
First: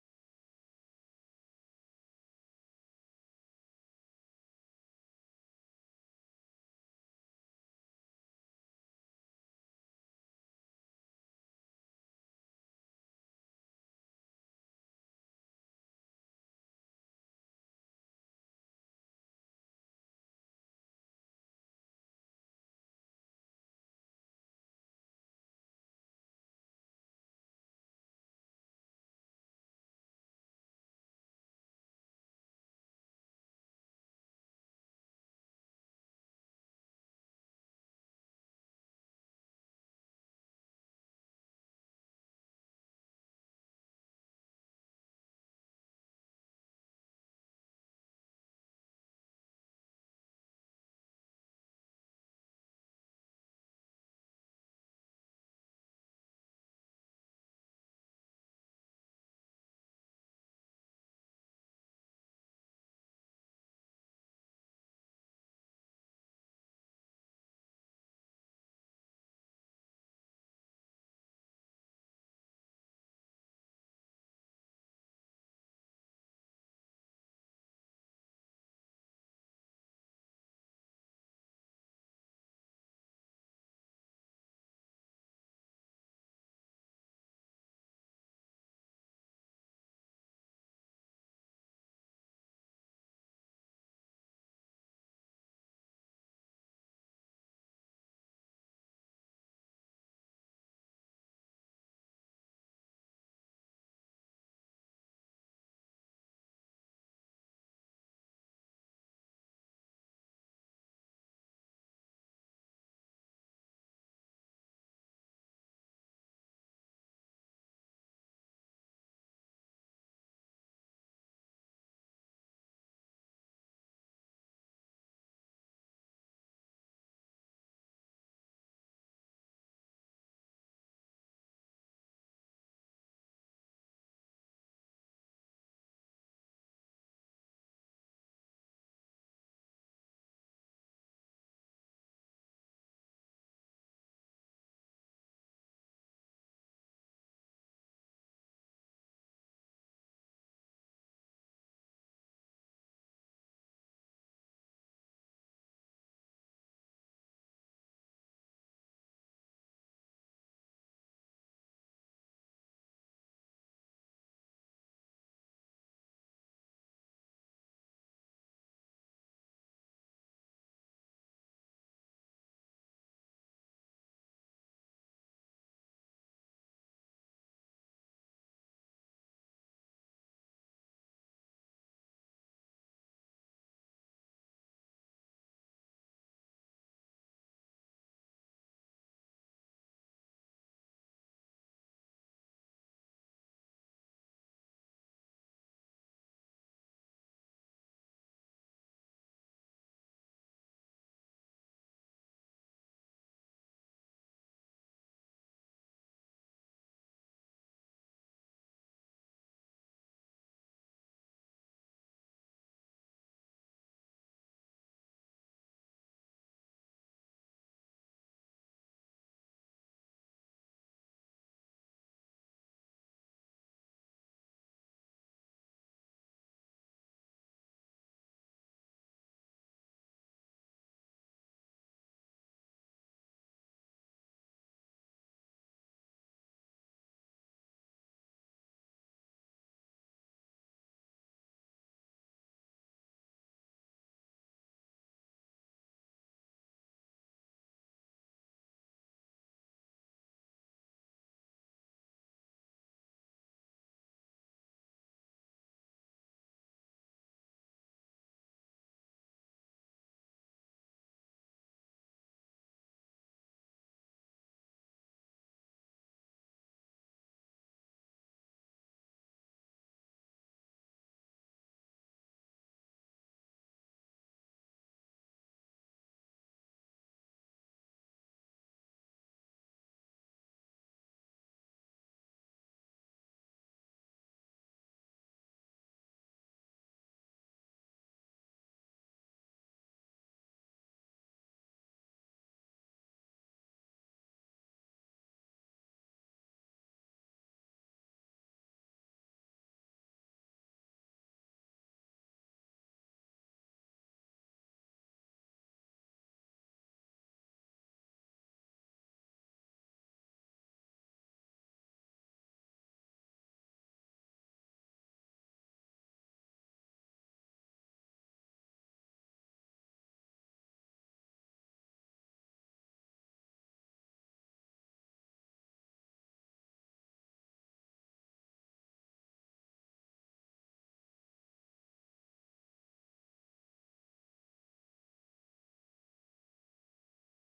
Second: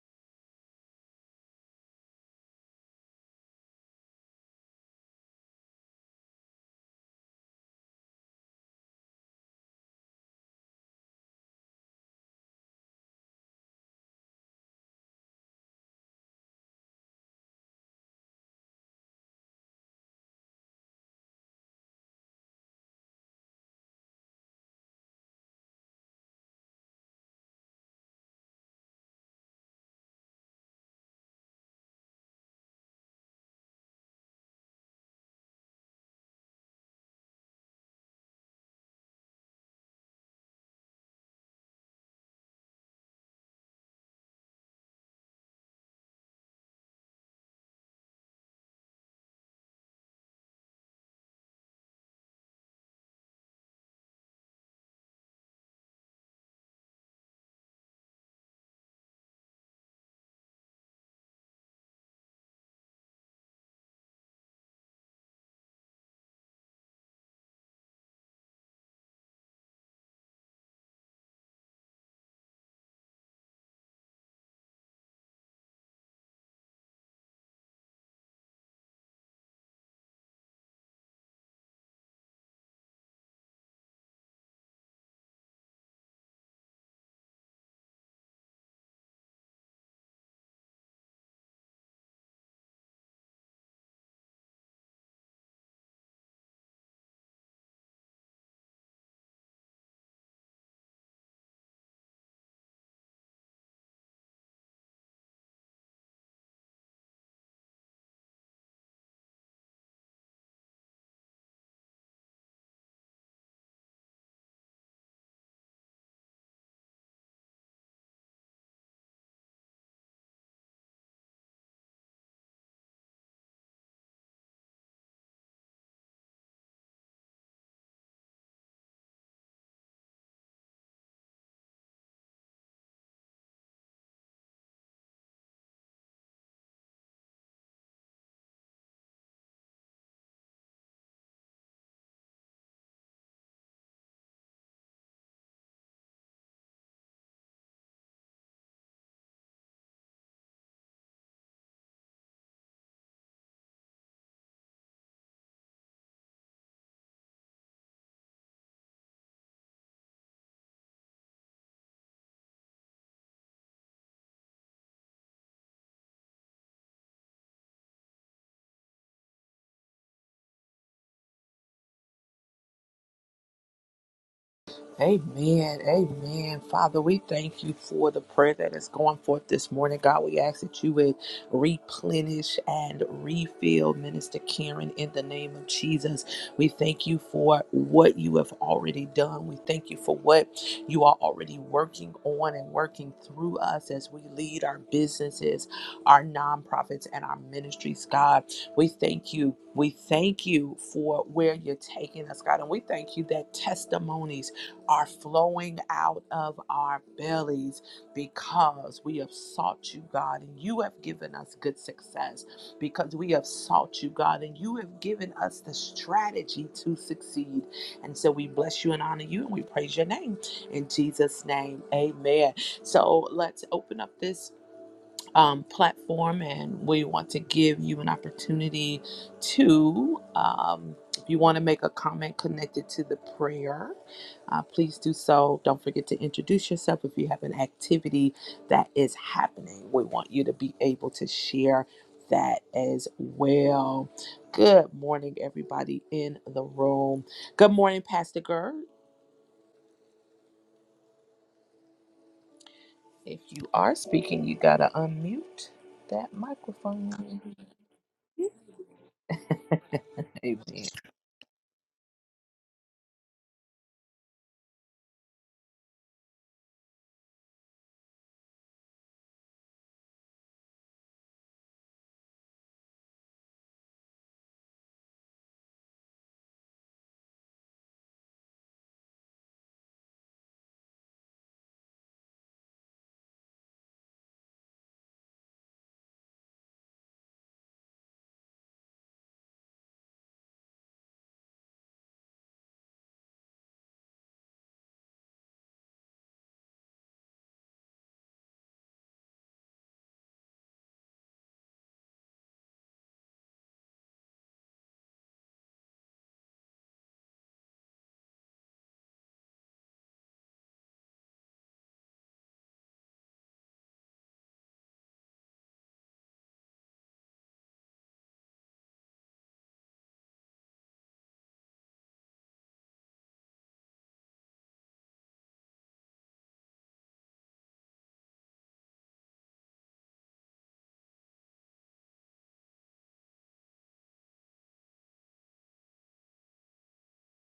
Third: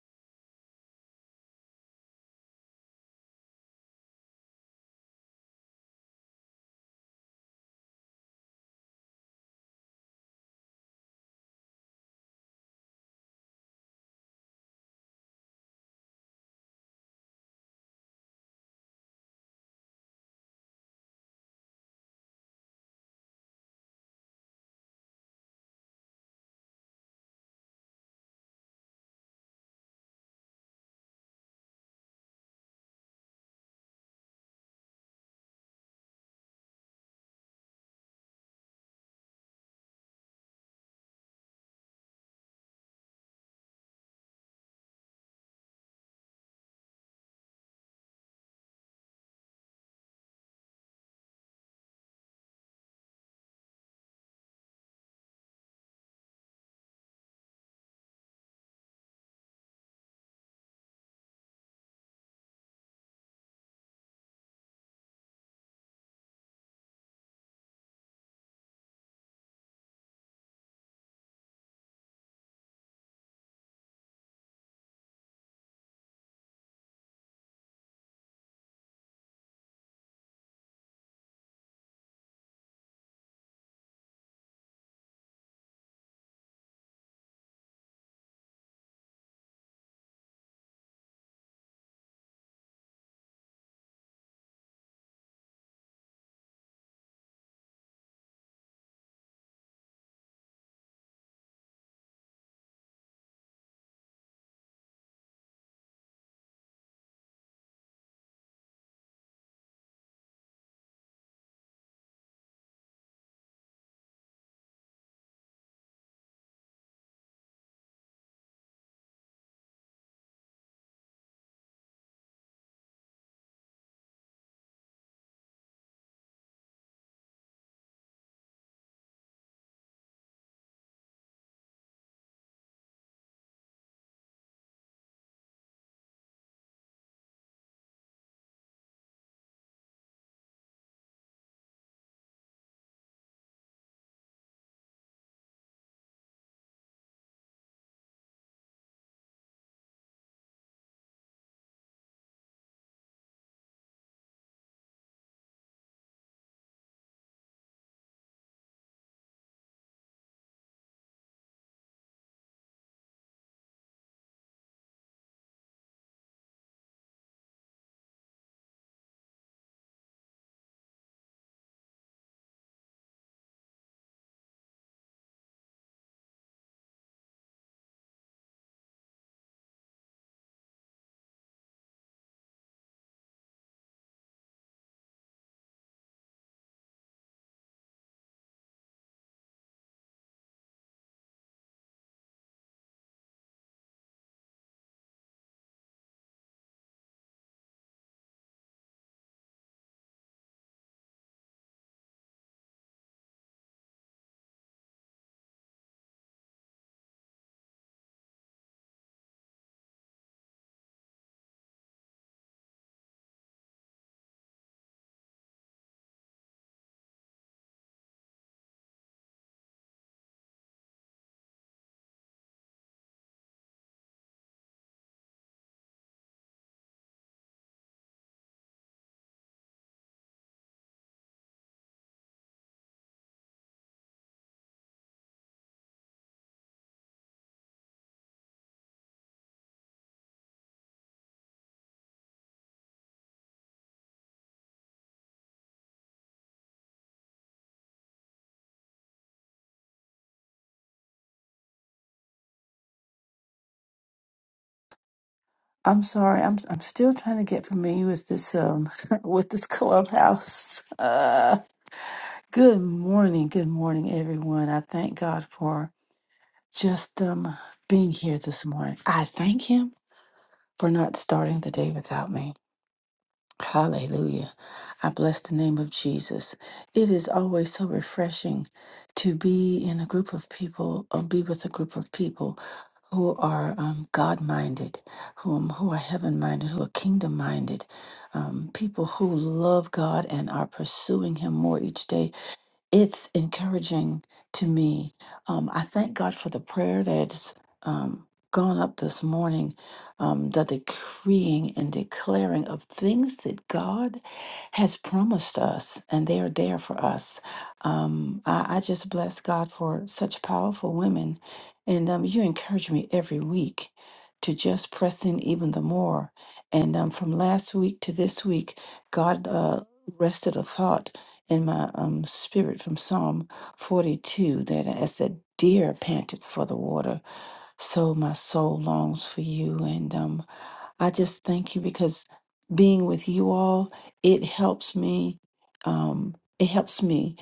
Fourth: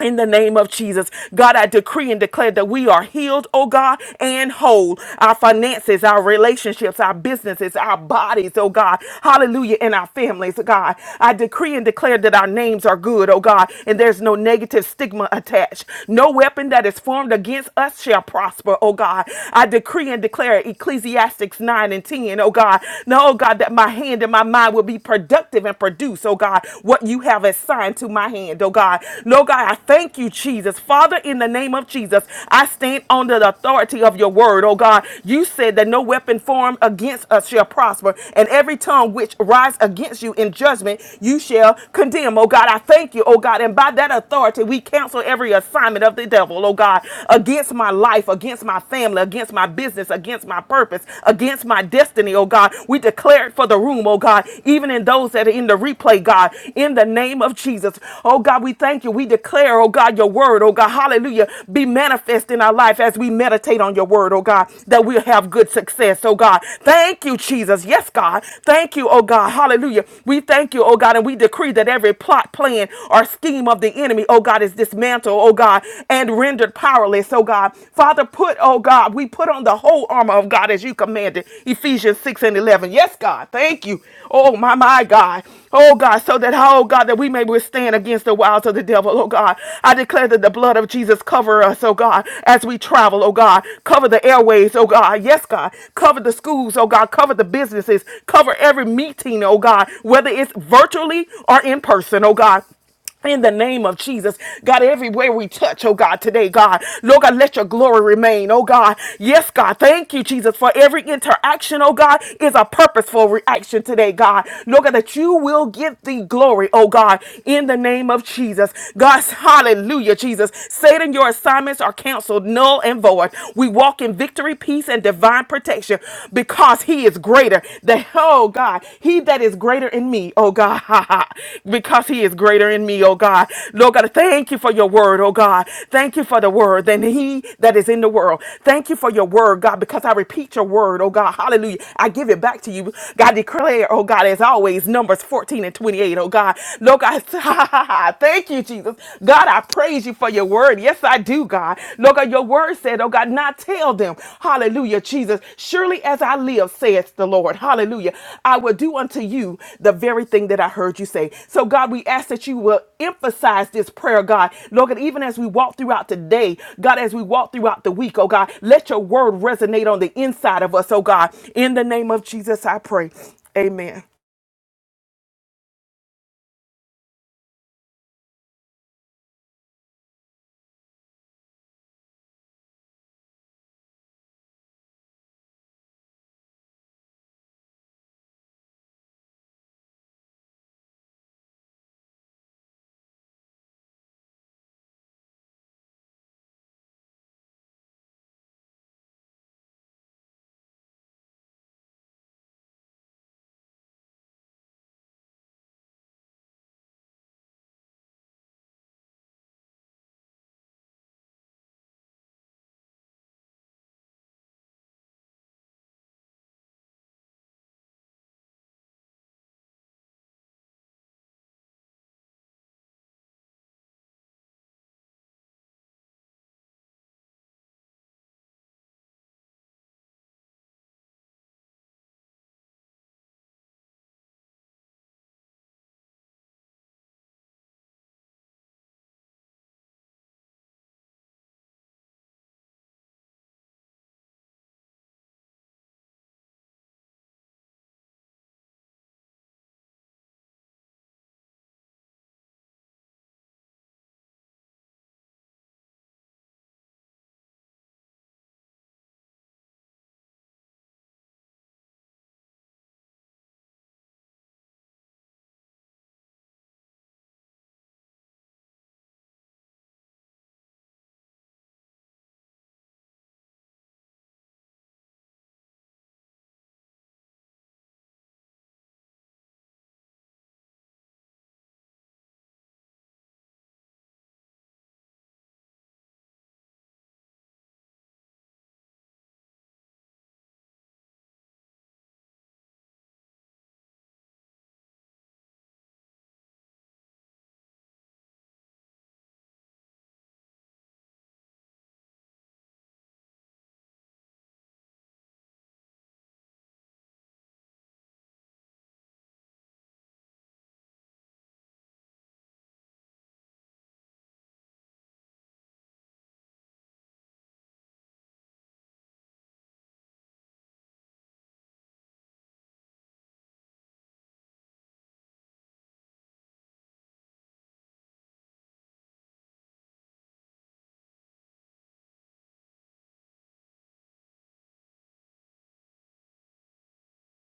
In the name of Jesus, God, I decree and declare that we are healed, oh God, and whole. Our finances, our relationships, our businesses, our bodies, oh God. Hallelujah. And our families, God. I decree and declare that our names are good, oh God, and there's no negative stigma attached. No weapon that is formed against us shall prosper, oh God. I decree and declare Ecclesiastics 9 and 10, O God. No, oh God, that my hand and my mind will be productive and produce, oh God, what you have assigned to my hand, oh God. God. Lord God, I thank you, Jesus. Father, in the name of Jesus, I stand under the authority of your word, oh God. You said that no weapon formed against us shall prosper, and every tongue which rise against you in judgment, you shall condemn, oh God. I thank you, oh God. And by that authority, we cancel every assignment of the devil, oh God, against my life, against my family, against my business, against my purpose, against my destiny, oh God. We declare it for the room, oh God, even in those that are in the replay, God, in the name of Jesus servants. Oh God, we thank you. We declare, oh God, your word, oh God, hallelujah, be manifest in our life as we meditate on your word, oh God, that we'll have good success, oh God. Thank you, Jesus. Yes, God. Thank you, oh God, hallelujah. We thank you, oh God, and we decree that every plot, plan, or scheme of the enemy, oh God, is dismantled, oh God, and rendered powerless, oh God. Father, put, oh God, we put on the whole armor of God as you commanded, Ephesians 6 and 11. Yes, God. Thank you. Oh, my, my God. Oh God, so that oh God, that we may withstand against the wiles of the devil, oh God. I declare that the blood of Jesus cover us, oh God, as we travel, oh God. Cover the airways, oh God. Yes, God. Cover the schools, oh God. Cover the businesses. Cover every meeting, oh God, whether it's virtually or in person, oh God in the name of Jesus, God, everywhere we touch, oh God, today, God, Lord God, let your glory remain, oh God. Yes, God, thank you, Jesus, for every interaction, oh God, is a purposeful reaction today, God. Lord God, that you will give the glory, oh God, in the name of Jesus. God, hallelujah, Jesus. Satan, your assignments are canceled, null and void. We walk in victory, peace, and divine protection because because he is greater. The oh God, he that is greater in me, oh God, because he is greater in me, oh God. Lord God, thank you for your word, oh God. Thank you for the word than he that is in the world. Thank you for your word, God, because I repeat your word, oh God. Hallelujah. I give it back to you. God declare, oh God, as always, numbers 14 and 28, oh God. Lord God, thank you, Jesus. God, I praise you for your your word. Yes, I do, God. Lord God, your word said, oh God, not tell them. Hallelujah, Jesus. Surely as I live, saith the Lord. Hallelujah. I will do unto you the very thing that I heard you say. So, God, we ask that you will emphasize this prayer, God. Lord God, even as we walk throughout today, God, as we walk throughout the week, oh God, let your word resonate on the inside of us, oh God. In the name of Jesus, I pray. Amen.
Amen. Amen. Father, we thank you for the prayer that is going forth this morning. God, we ask that you would replenish and refill Minister Karen in the name of Jesus. We thank you for what you have already done. We thank you for what you are already working on and working through us as we lead our businesses, our nonprofits, and our ministries, God. We thank you. We thank you for where you're taking us, God. And we thank you that testimonies are flowing out of our bellies because we have sought you, God, and you have given us good success because we have sought you, God, and you have given us the strategy to succeed. And so we bless you and honor you and we praise your name in Jesus' name. Amen. So let's open up this um, platform, and we want to give you an opportunity to, um, if you want to make a comment connected to the prayer, uh, please do so. Don't forget to introduce yourself if you have an activity that is happening. We want you to be able to share that as well. Good morning, everybody in the room. Good morning, Pastor Gurr. If you are speaking, you got to unmute
I'm
that
sorry. I'm I'm
microphone.
still trying to get familiar with this um with this clubhouse.
Amen.
Uh, good morning, good morning, everyone. I thank God for just um being here this morning. I thank Him for not starting the day without me. Hallelujah. I bless the name of Jesus. It is always so refreshing to be in a group of people or be with a group of people who are um, God minded, whom who are heaven minded, who are kingdom minded, um, people who love God and are pursuing Him more each day it's encouraging to me. Um, I thank God for the prayer that's um, gone up this morning, um, the decreeing and declaring of things that God has promised us, and they are there for us. Um, I, I just bless God for such powerful women, and um, you encourage me every week. To just press in even the more. And um, from last week to this week, God uh, rested a thought in my um, spirit from Psalm 42 that as the deer panteth for the water, so my soul longs for you. And um, I just thank you because being with you all, it helps me. Um, it helps me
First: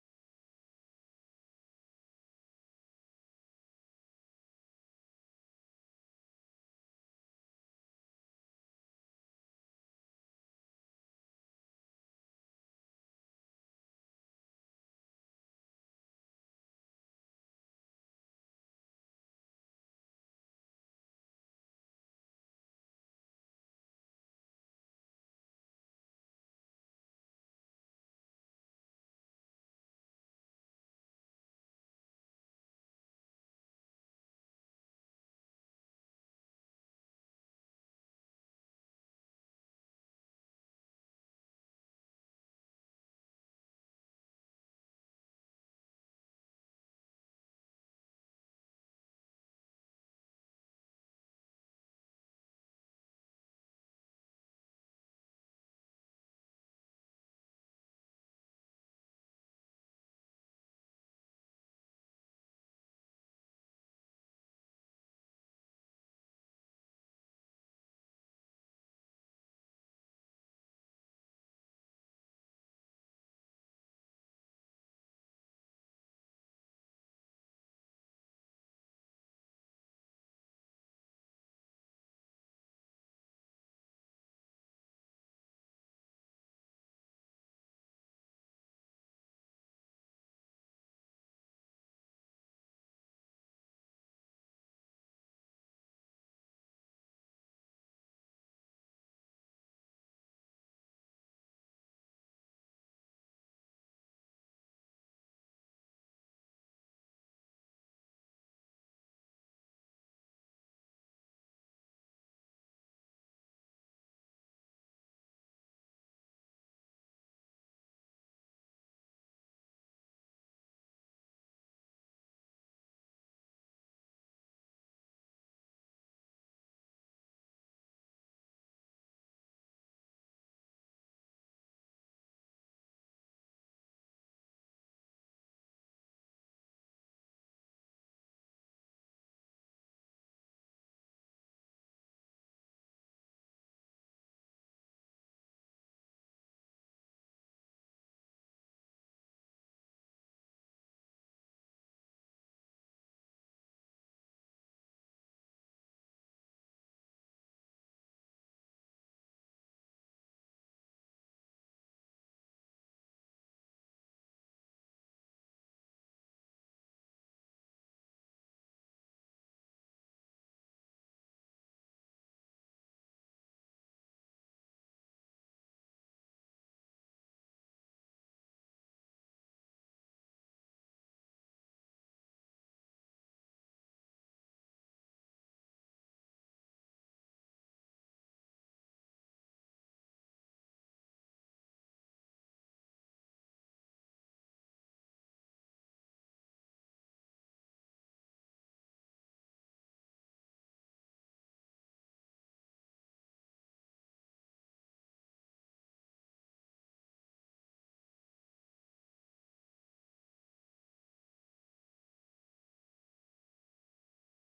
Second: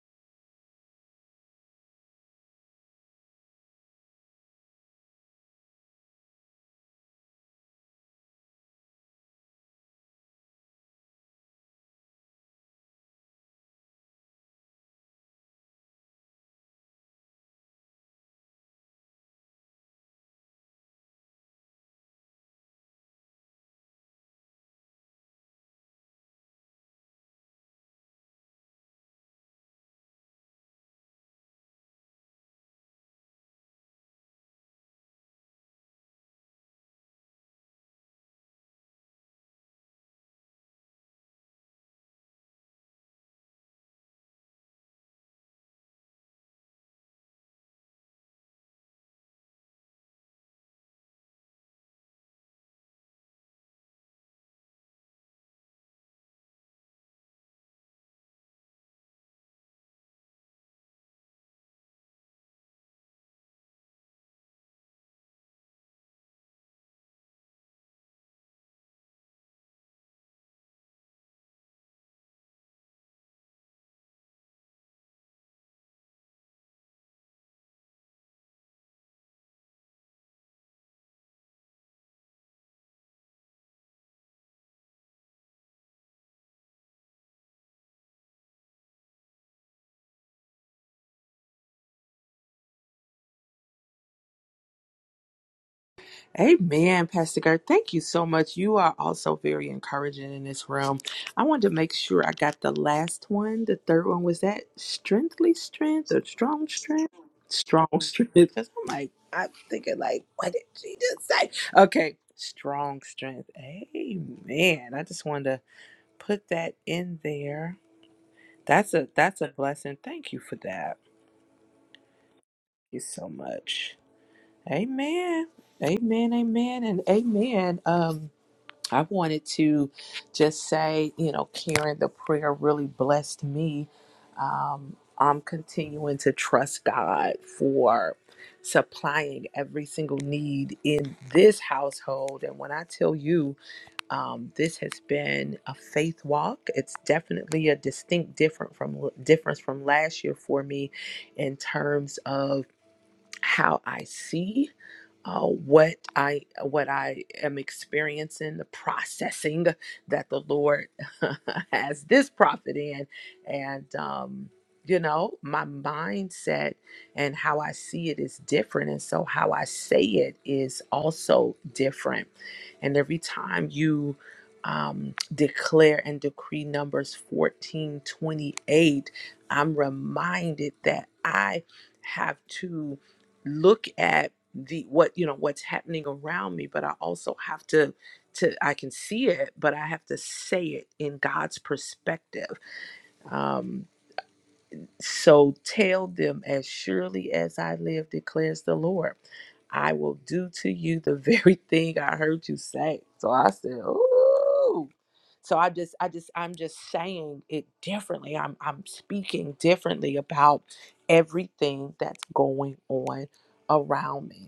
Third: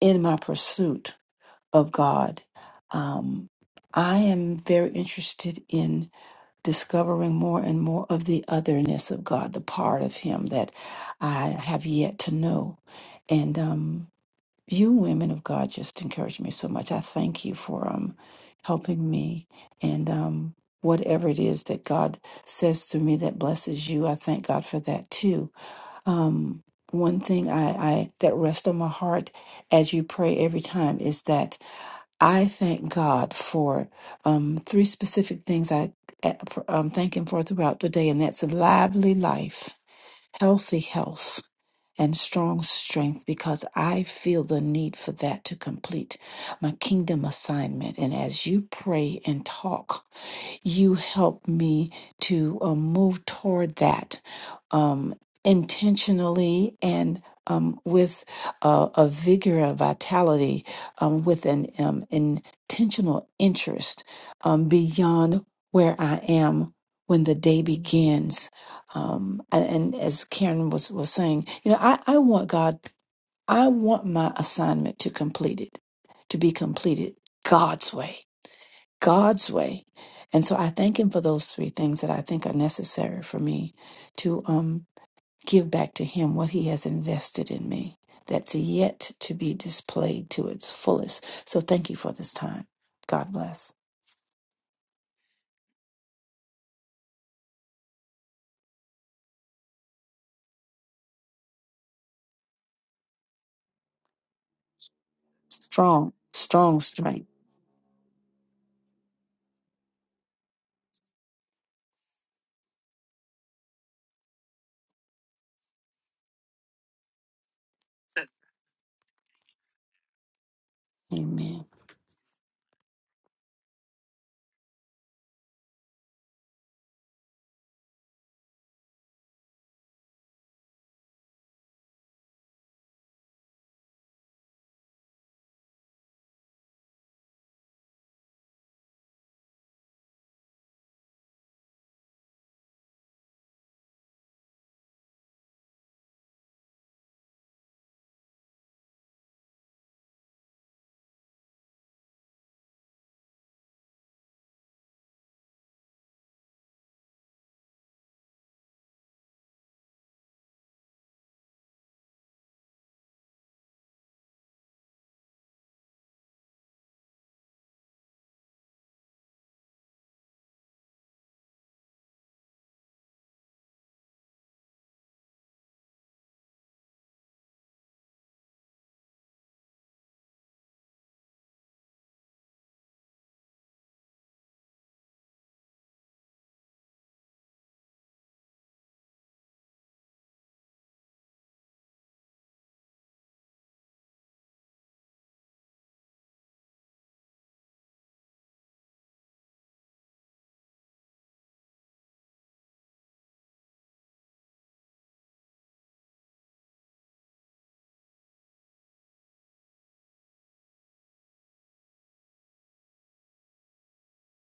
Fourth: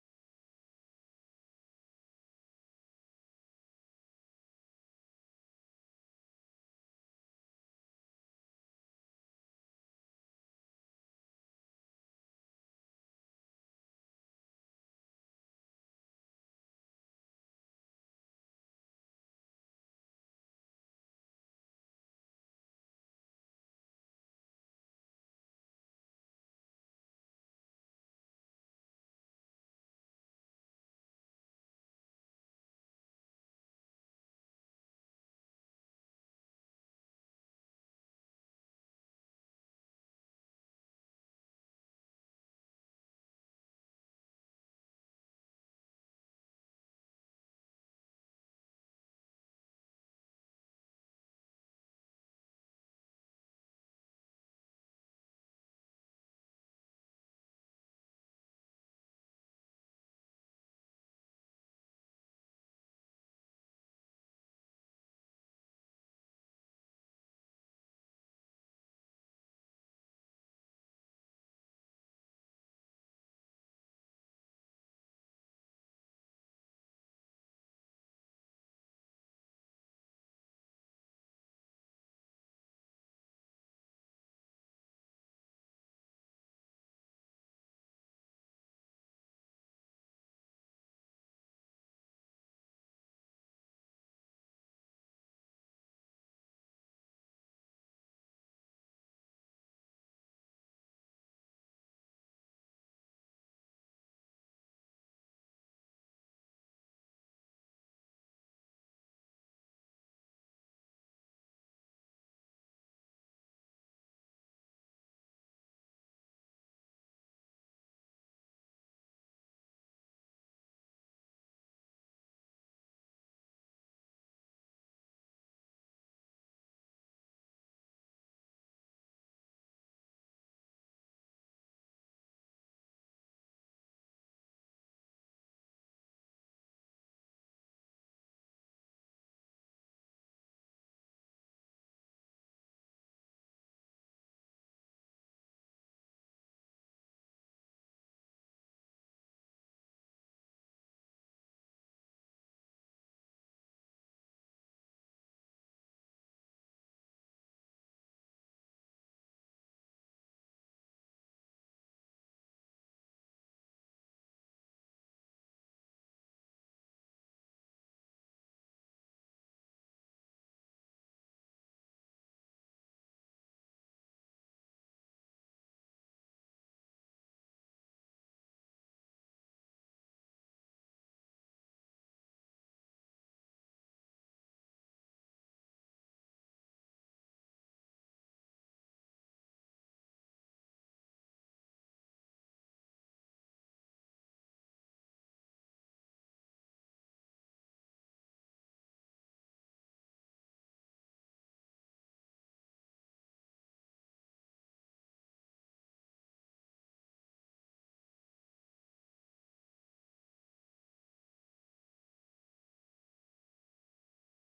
in my pursuit of God. Um, I am very interested in discovering more and more of the otherness of God, the part of Him that I have yet to know. And um, you women of God just encourage me so much. I thank you for um helping me and um whatever it is that God says through me that blesses you. I thank God for that too. Um one thing I, I that rests on my heart as you pray every time is that I thank God for um, three specific things I uh, um, thank Him for throughout the day, and that's a lively life, healthy health, and strong strength because I feel the need for that to complete my kingdom assignment. And as you pray and talk, you help me to uh, move toward that um, intentionally and um, with uh, a vigor, a vitality, um, with an um, intentional interest um, beyond where I am when the day begins. Um, and, and as Karen was, was saying, you know, I, I want God, I want my assignment to complete it, to be completed God's way God's way. And so I thank him for those three things that I think are necessary for me to um, give back to him what he has invested in me that's yet to be displayed to its fullest. So thank you for this time. God bless.
Amen, Pastor Gert. Thank you so much. You are also very encouraging in this room. I wanted to make sure I got the last one. The third one was that strengthly strength
Strong,
or strong
strong
strength?
strength.
Strong strength. Because I'm like, I'm thinking like, what did she just say? Okay, strong strength. Amen. I just wanted to put that in there. That's a that's a blessing. Thank you for that.
Amen.
Thank you so much. Amen. Amen. Amen. And amen. Um I wanted to just say, you know, Karen, the prayer really blessed me. Um, I'm continuing to trust God for supplying every single need in this household. And when I tell you, um, this has been a faith walk, it's definitely a distinct different from difference from last year for me in terms of how I see, uh, what I what I am experiencing, the processing that the Lord has this prophet in, and um, you know my mindset and how I see it is different, and so how I say it is also different. And every time you um, declare and decree numbers fourteen twenty eight, I'm reminded that I have to look at the what you know what's happening around me but i also have to to i can see it but i have to say it in god's perspective um so tell them as surely as i live declares the lord i will do to you the very thing i heard you say so i said ooh so i just i just i'm just saying it differently i'm i'm speaking differently about everything that's going on around me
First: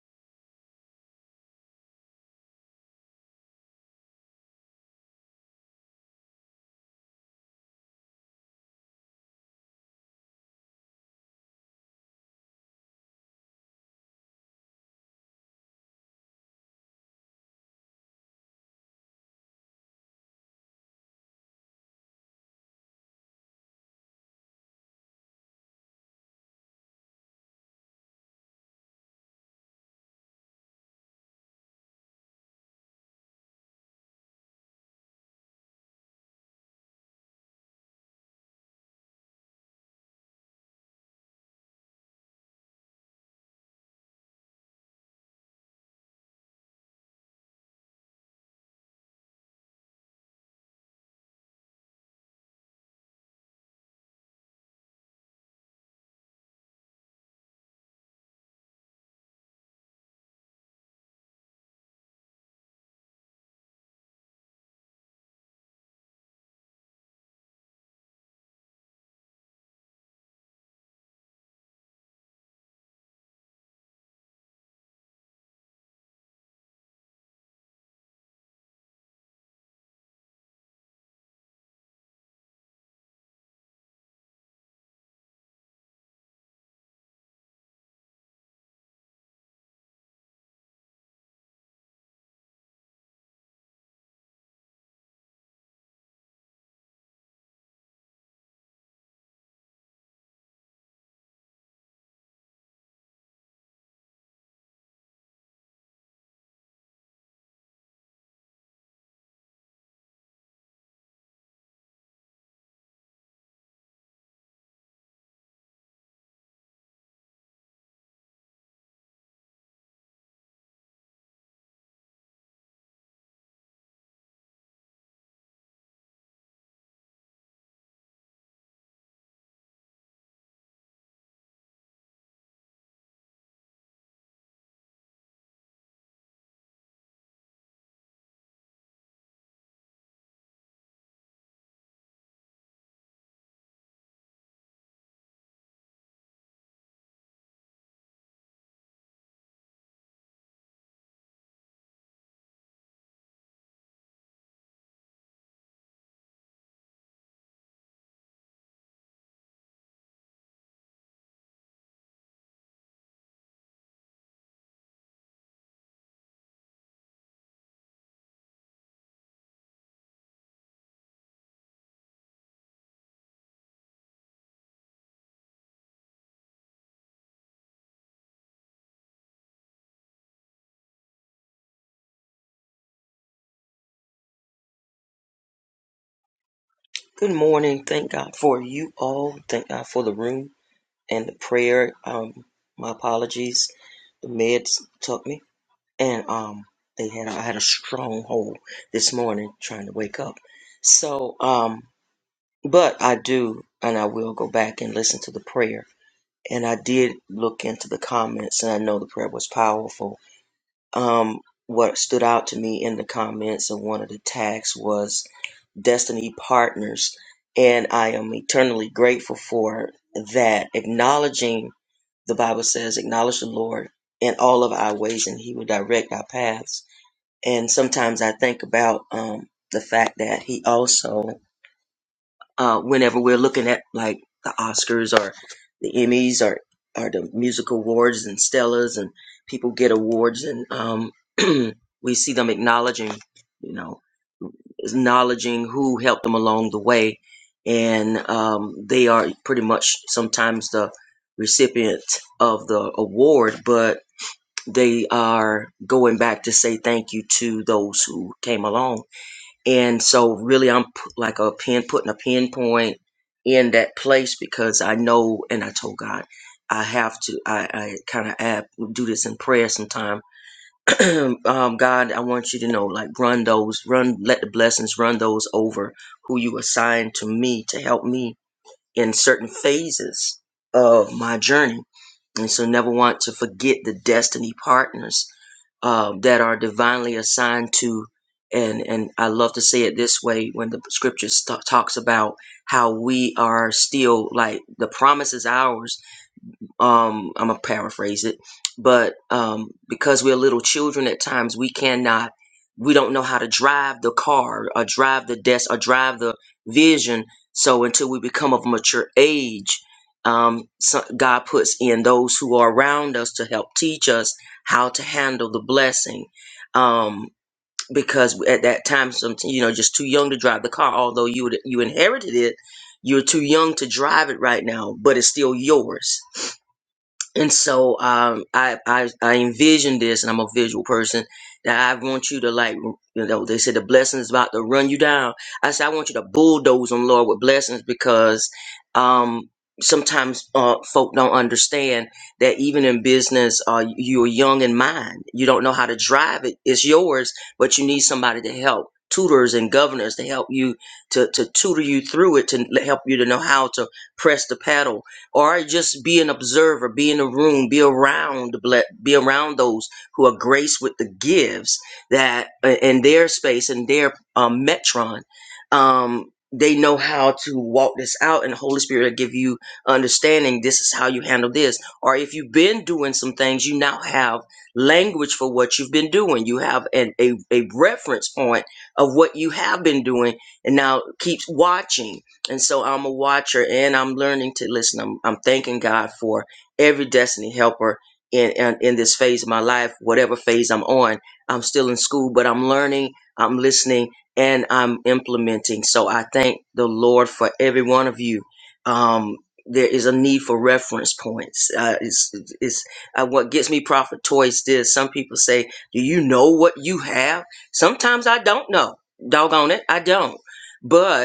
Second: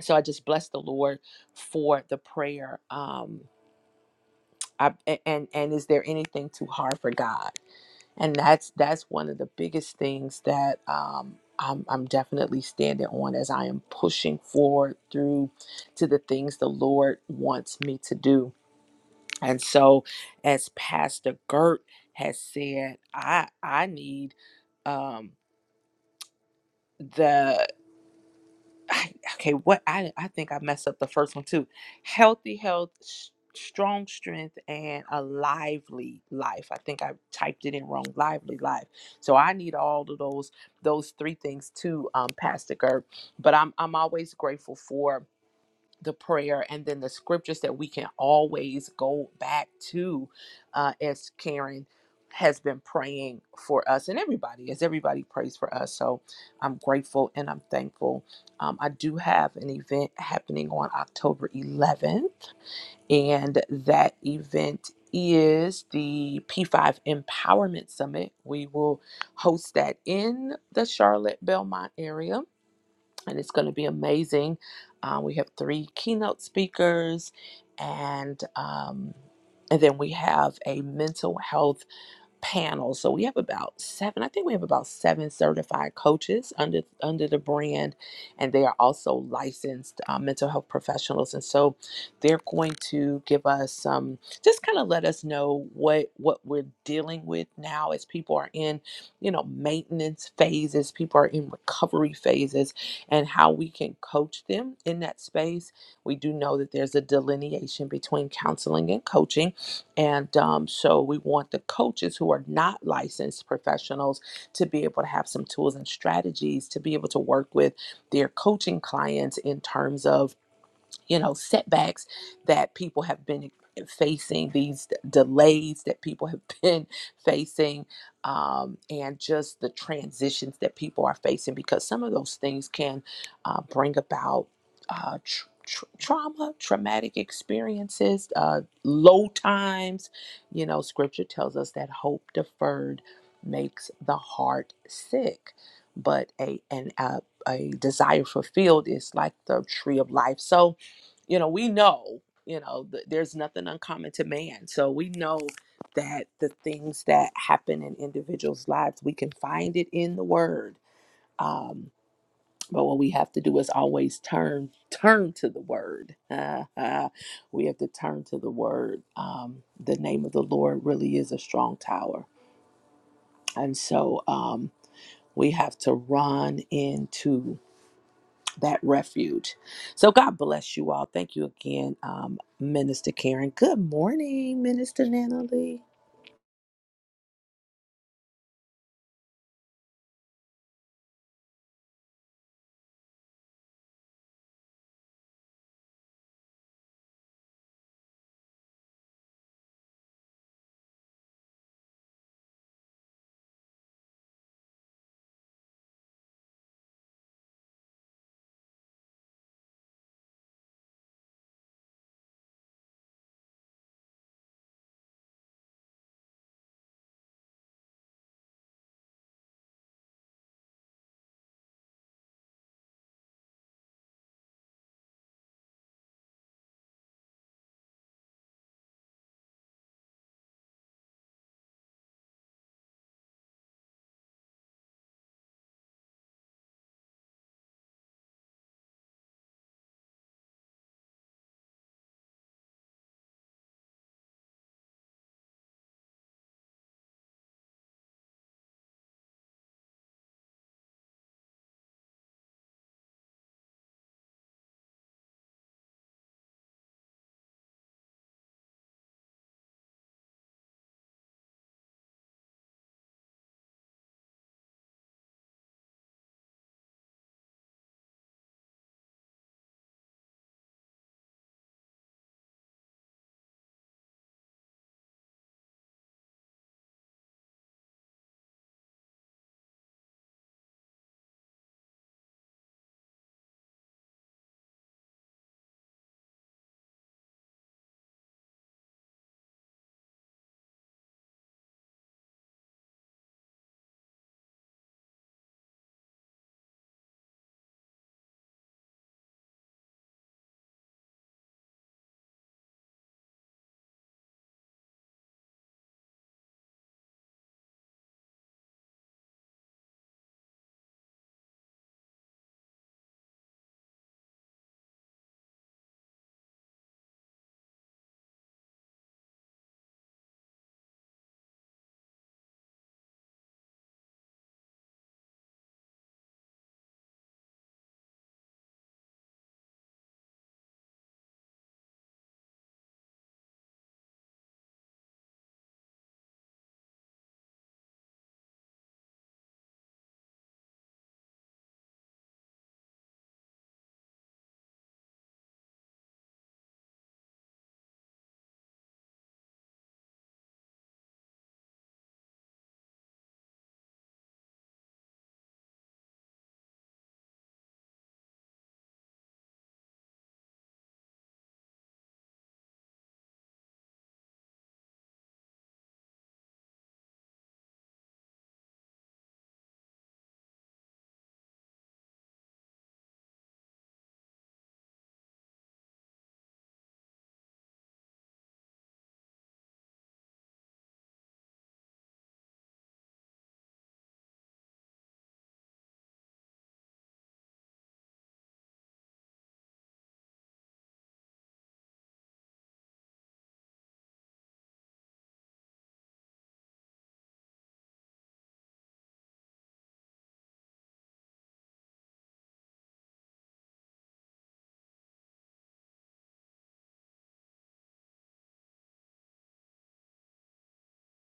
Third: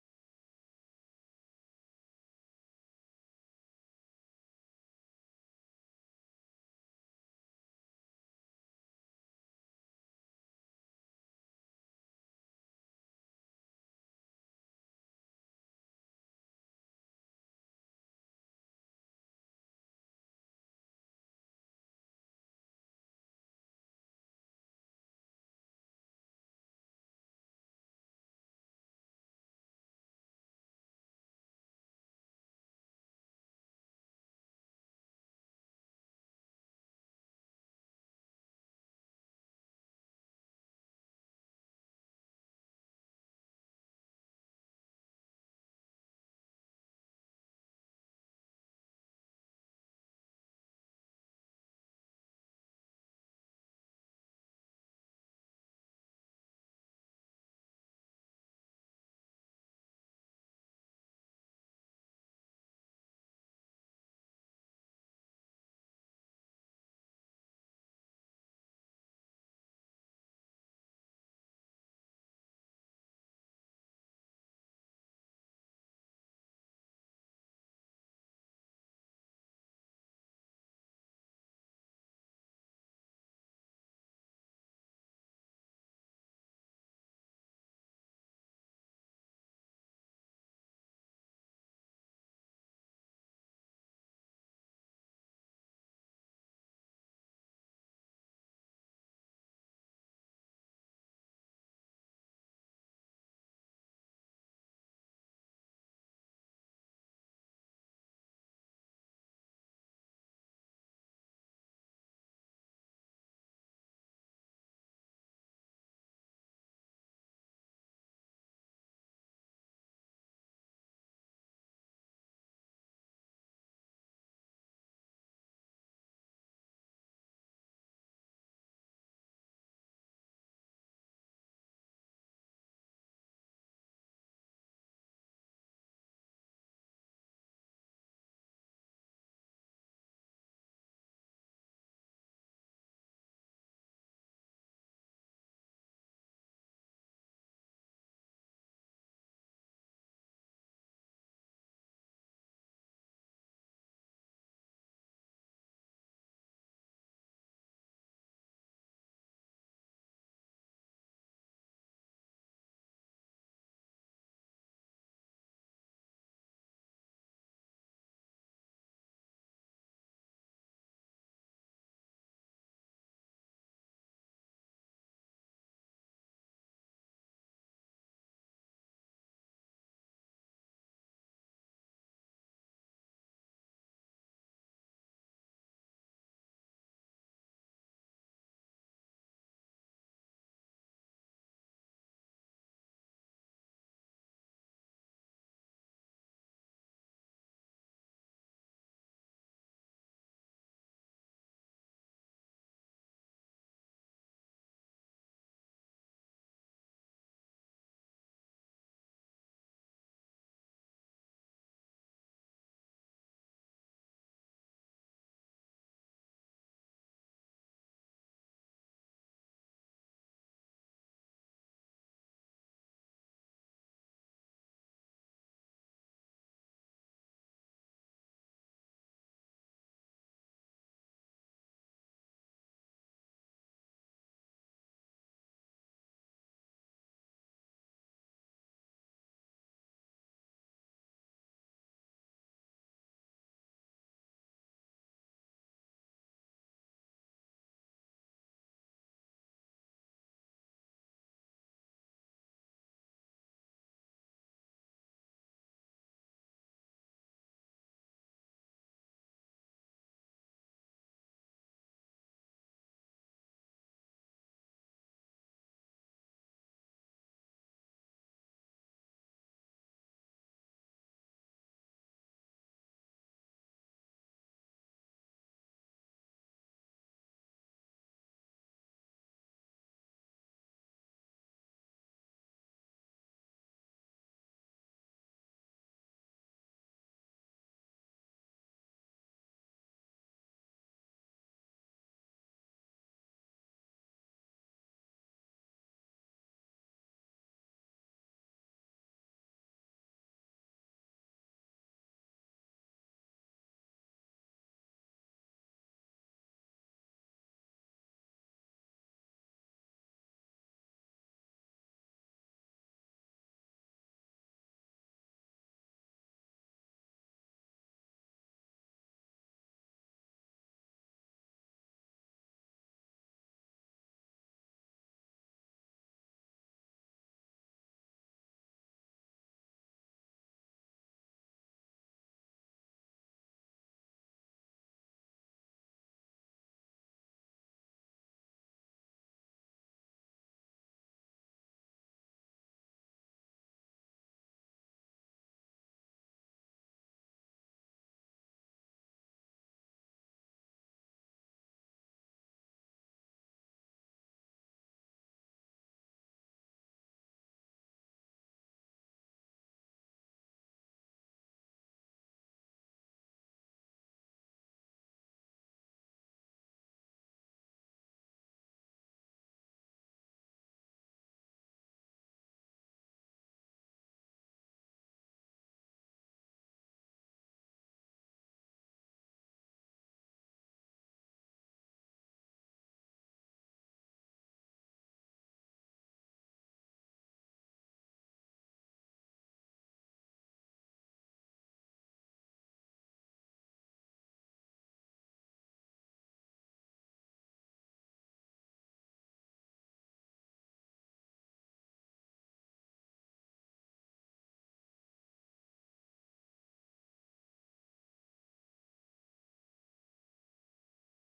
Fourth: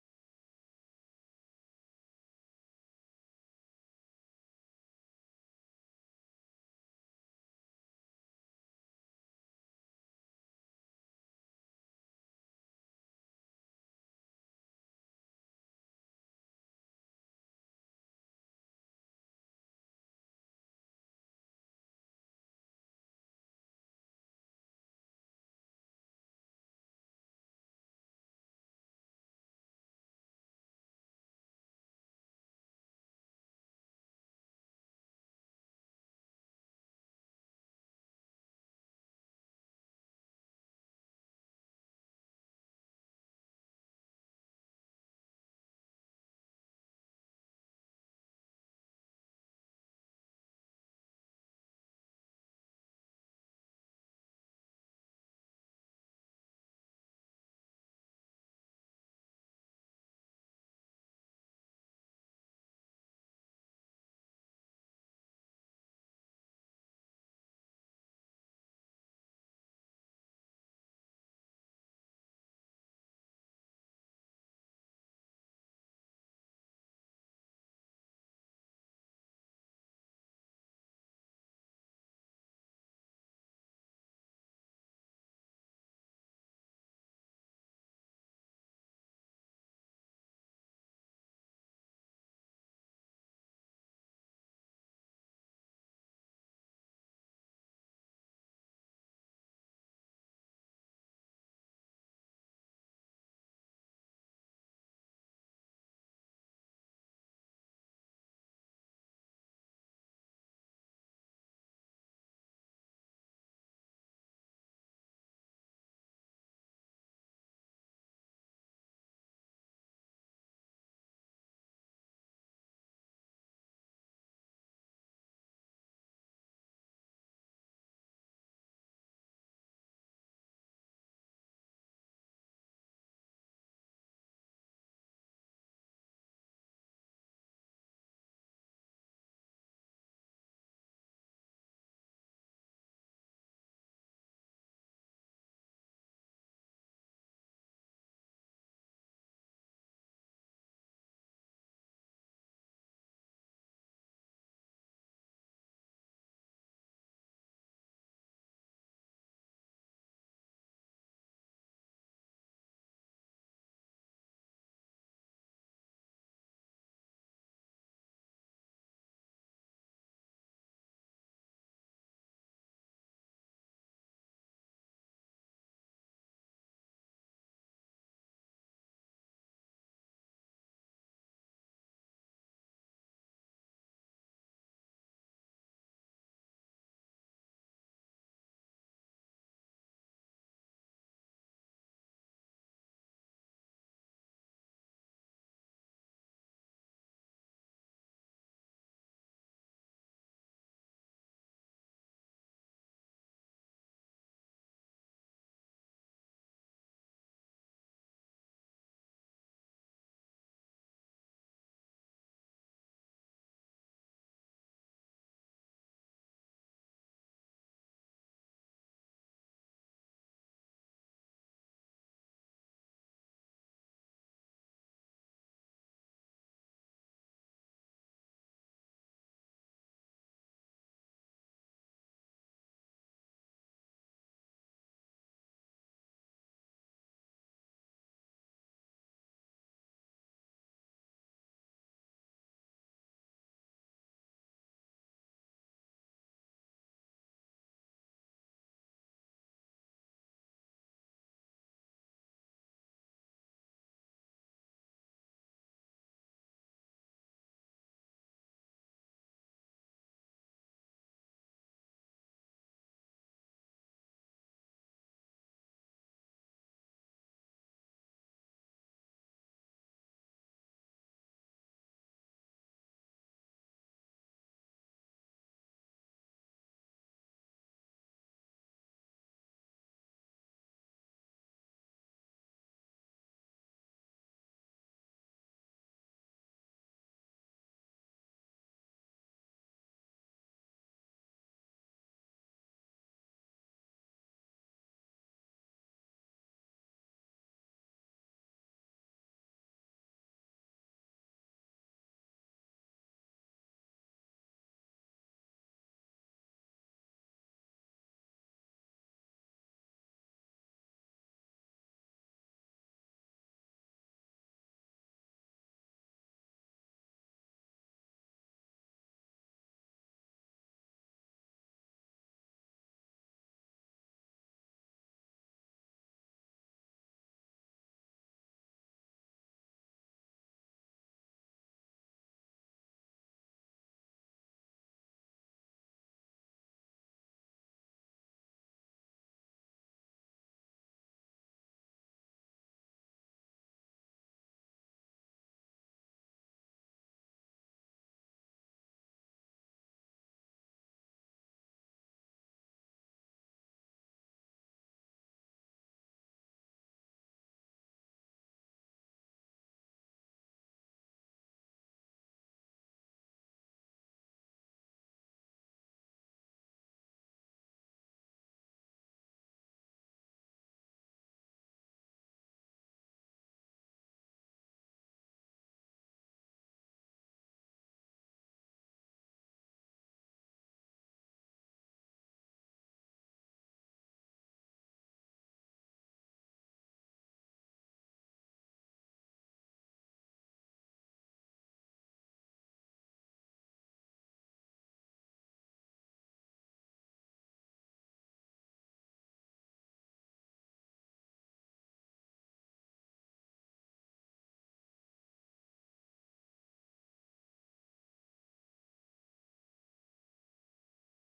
so i just bless the lord for the prayer um I, a- and and is there anything too hard for god and that's that's one of the biggest things that um I'm, I'm definitely standing on as I am pushing forward through to the things the Lord wants me to do. And so as Pastor Gert has said, I I need um the I, okay, what I I think I messed up the first one too. Healthy health, s- strong strength, and a lively life. I think I typed it in wrong. Lively life. So I need all of those those three things too, um, Pastor Gerb. But I'm I'm always grateful for the prayer and then the scriptures that we can always go back to uh, as Karen has been praying for us and everybody as everybody prays for us. So I'm grateful and I'm thankful. Um, I do have an event happening on October 11th, and that event is the P5 Empowerment Summit. We will host that in the Charlotte Belmont area and it's going to be amazing. Uh, we have three keynote speakers, and um, and then we have a mental health panel. So we have about seven, I think we have about seven certified coaches under under the brand, and they are also licensed uh, mental health professionals. And so they're going to give us some, um, just kind of let us know what what we're dealing with now as people are in, you know, maintenance phases, people are in recovery phases, and how we can coach them in that space. We do know that there's a delineation between counseling and coaching and um, so we want the coaches who are not licensed professionals to be able to have some tools and strategies to be able to work with their coaching clients in terms of you know setbacks that people have been facing these d- delays that people have been facing um, and just the transitions that people are facing because some of those things can uh, bring about uh, tr- tr- trauma traumatic experiences uh, low times you know scripture tells us that hope deferred makes the heart sick but a and a, a desire fulfilled is like the tree of life so you know, we know, you know, th- there's nothing uncommon to man. So we know that the things that happen in individuals' lives, we can find it in the word. Um, but what we have to do is always turn turn to the word. we have to turn to the word. Um, the name of the Lord really is a strong tower, and so um, we have to run into that refuge. So God bless you all. Thank you again, um, Minister Karen. Good morning, Minister Natalie.
Good morning. Thank God for you all. Thank God for the room and the prayer. Um, my apologies. The meds took me, and um, they had I had a stronghold this morning trying to wake up. So, um, but I do, and I will go back and listen to the prayer. And I did look into the comments, and I know the prayer was powerful. Um, what stood out to me in the comments and one of the tags was destiny partners. And I am eternally grateful for that. Acknowledging, the Bible says, acknowledge the Lord in all of our ways and he will direct our paths. And sometimes I think about um, the fact that he also, uh, whenever we're looking at like the Oscars or the Emmys or, or the music awards and Stellas and people get awards and um, we see them acknowledging, you know acknowledging who helped them along the way. And um, they are pretty much sometimes the recipient of the award, but they are going back to say thank you to those who came along. And so, really, I'm p- like a pin, putting a pinpoint in that place because I know, and I told God, I have to, I, I kind of do this in prayer sometime um, God, I want you to know, like, run those, run, let the blessings run those over who you assigned to me to help me in certain phases of my journey. And so, never want to forget the destiny partners uh, that are divinely assigned to. And, and I love to say it this way when the scripture st- talks about how we are still like the promise is ours, um i'm gonna paraphrase it but um because we're little children at times we cannot we don't know how to drive the car or drive the desk or drive the vision so until we become of mature age um so god puts in those who are around us to help teach us how to handle the blessing um because at that time some you know just too young to drive the car although you would you inherited it you're too young to drive it right now but it's still yours and so um, I, I I envision this, and I'm a visual person. That I want you to like, you know, they said the blessings about to run you down. I said I want you to bulldoze them, Lord, with blessings because um, sometimes uh, folk don't understand that even in business, uh, you're young in mind. You don't know how to drive it. It's yours, but you need somebody to help, tutors and governors to help you to to tutor you through it, to help you to know how to press the pedal or just be an observer, be in a room, be around, ble- be around those who are graced with the gifts that uh, in their space and their um, metron, um, they know how to walk this out, and the Holy Spirit will give you understanding. This is how you handle this, or if you've been doing some things, you now have language for what you've been doing. You have an, a a reference point of what you have been doing, and now keeps watching and so I'm a watcher and I'm learning to listen. I'm, I'm thanking God for every destiny helper in, in in this phase of my life, whatever phase I'm on. I'm still in school, but I'm learning, I'm listening, and I'm implementing. So I thank the Lord for every one of you. Um, there is a need for reference points. Uh, it's it's uh, what gets me profit toys. This some people say, "Do you know what you have?" Sometimes I don't know. Doggone it, I don't. But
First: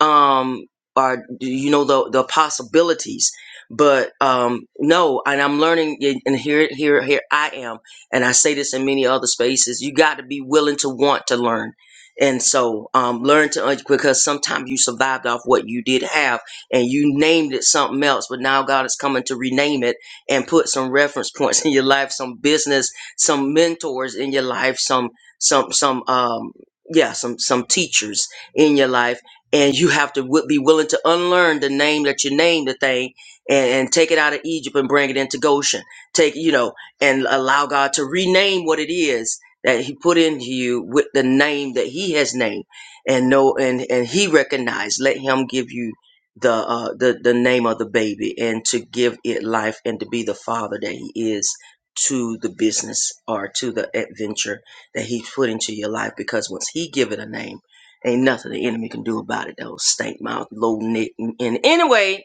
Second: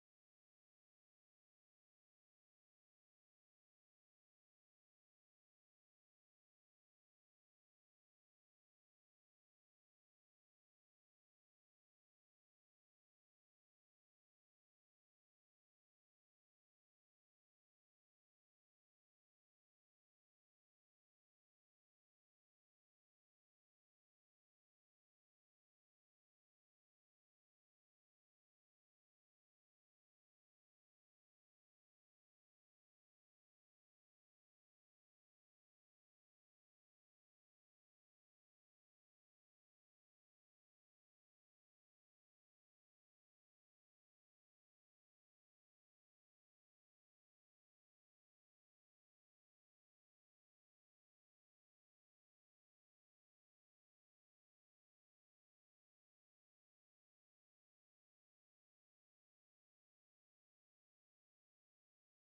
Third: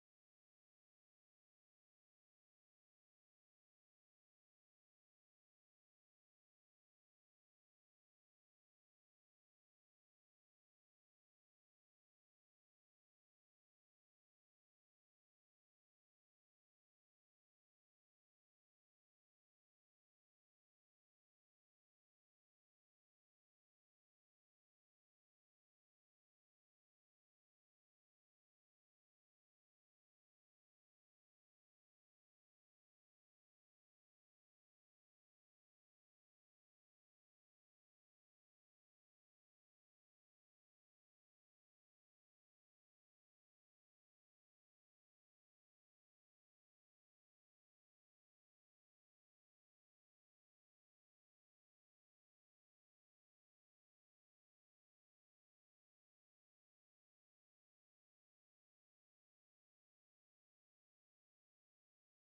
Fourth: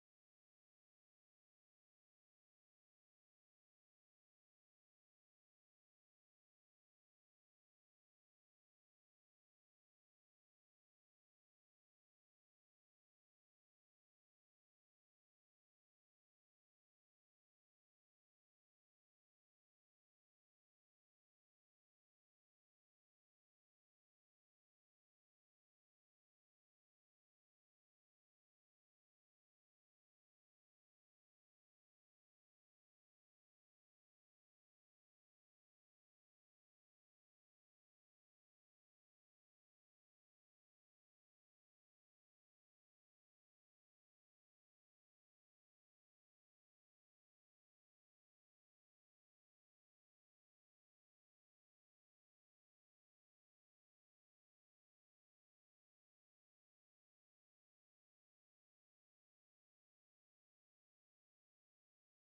um or you know the the possibilities but um no and i'm learning y- and here here here i am and i say this in many other spaces you got to be willing to want to learn and so um learn to un- because sometimes you survived off what you did have and you named it something else but now god is coming to rename it and put some reference points in your life some business some mentors in your life some some some um yeah some some teachers in your life and you have to wi- be willing to unlearn the name that you named the thing and, and take it out of egypt and bring it into goshen take you know and allow god to rename what it is that he put into you with the name that he has named and know and and he recognized let him give you the uh the the name of the baby and to give it life and to be the father that he is to the business or to the adventure that he put into your life because once he give it a name Ain't nothing the enemy can do about it though. Stank mouth, low neck. And anyway,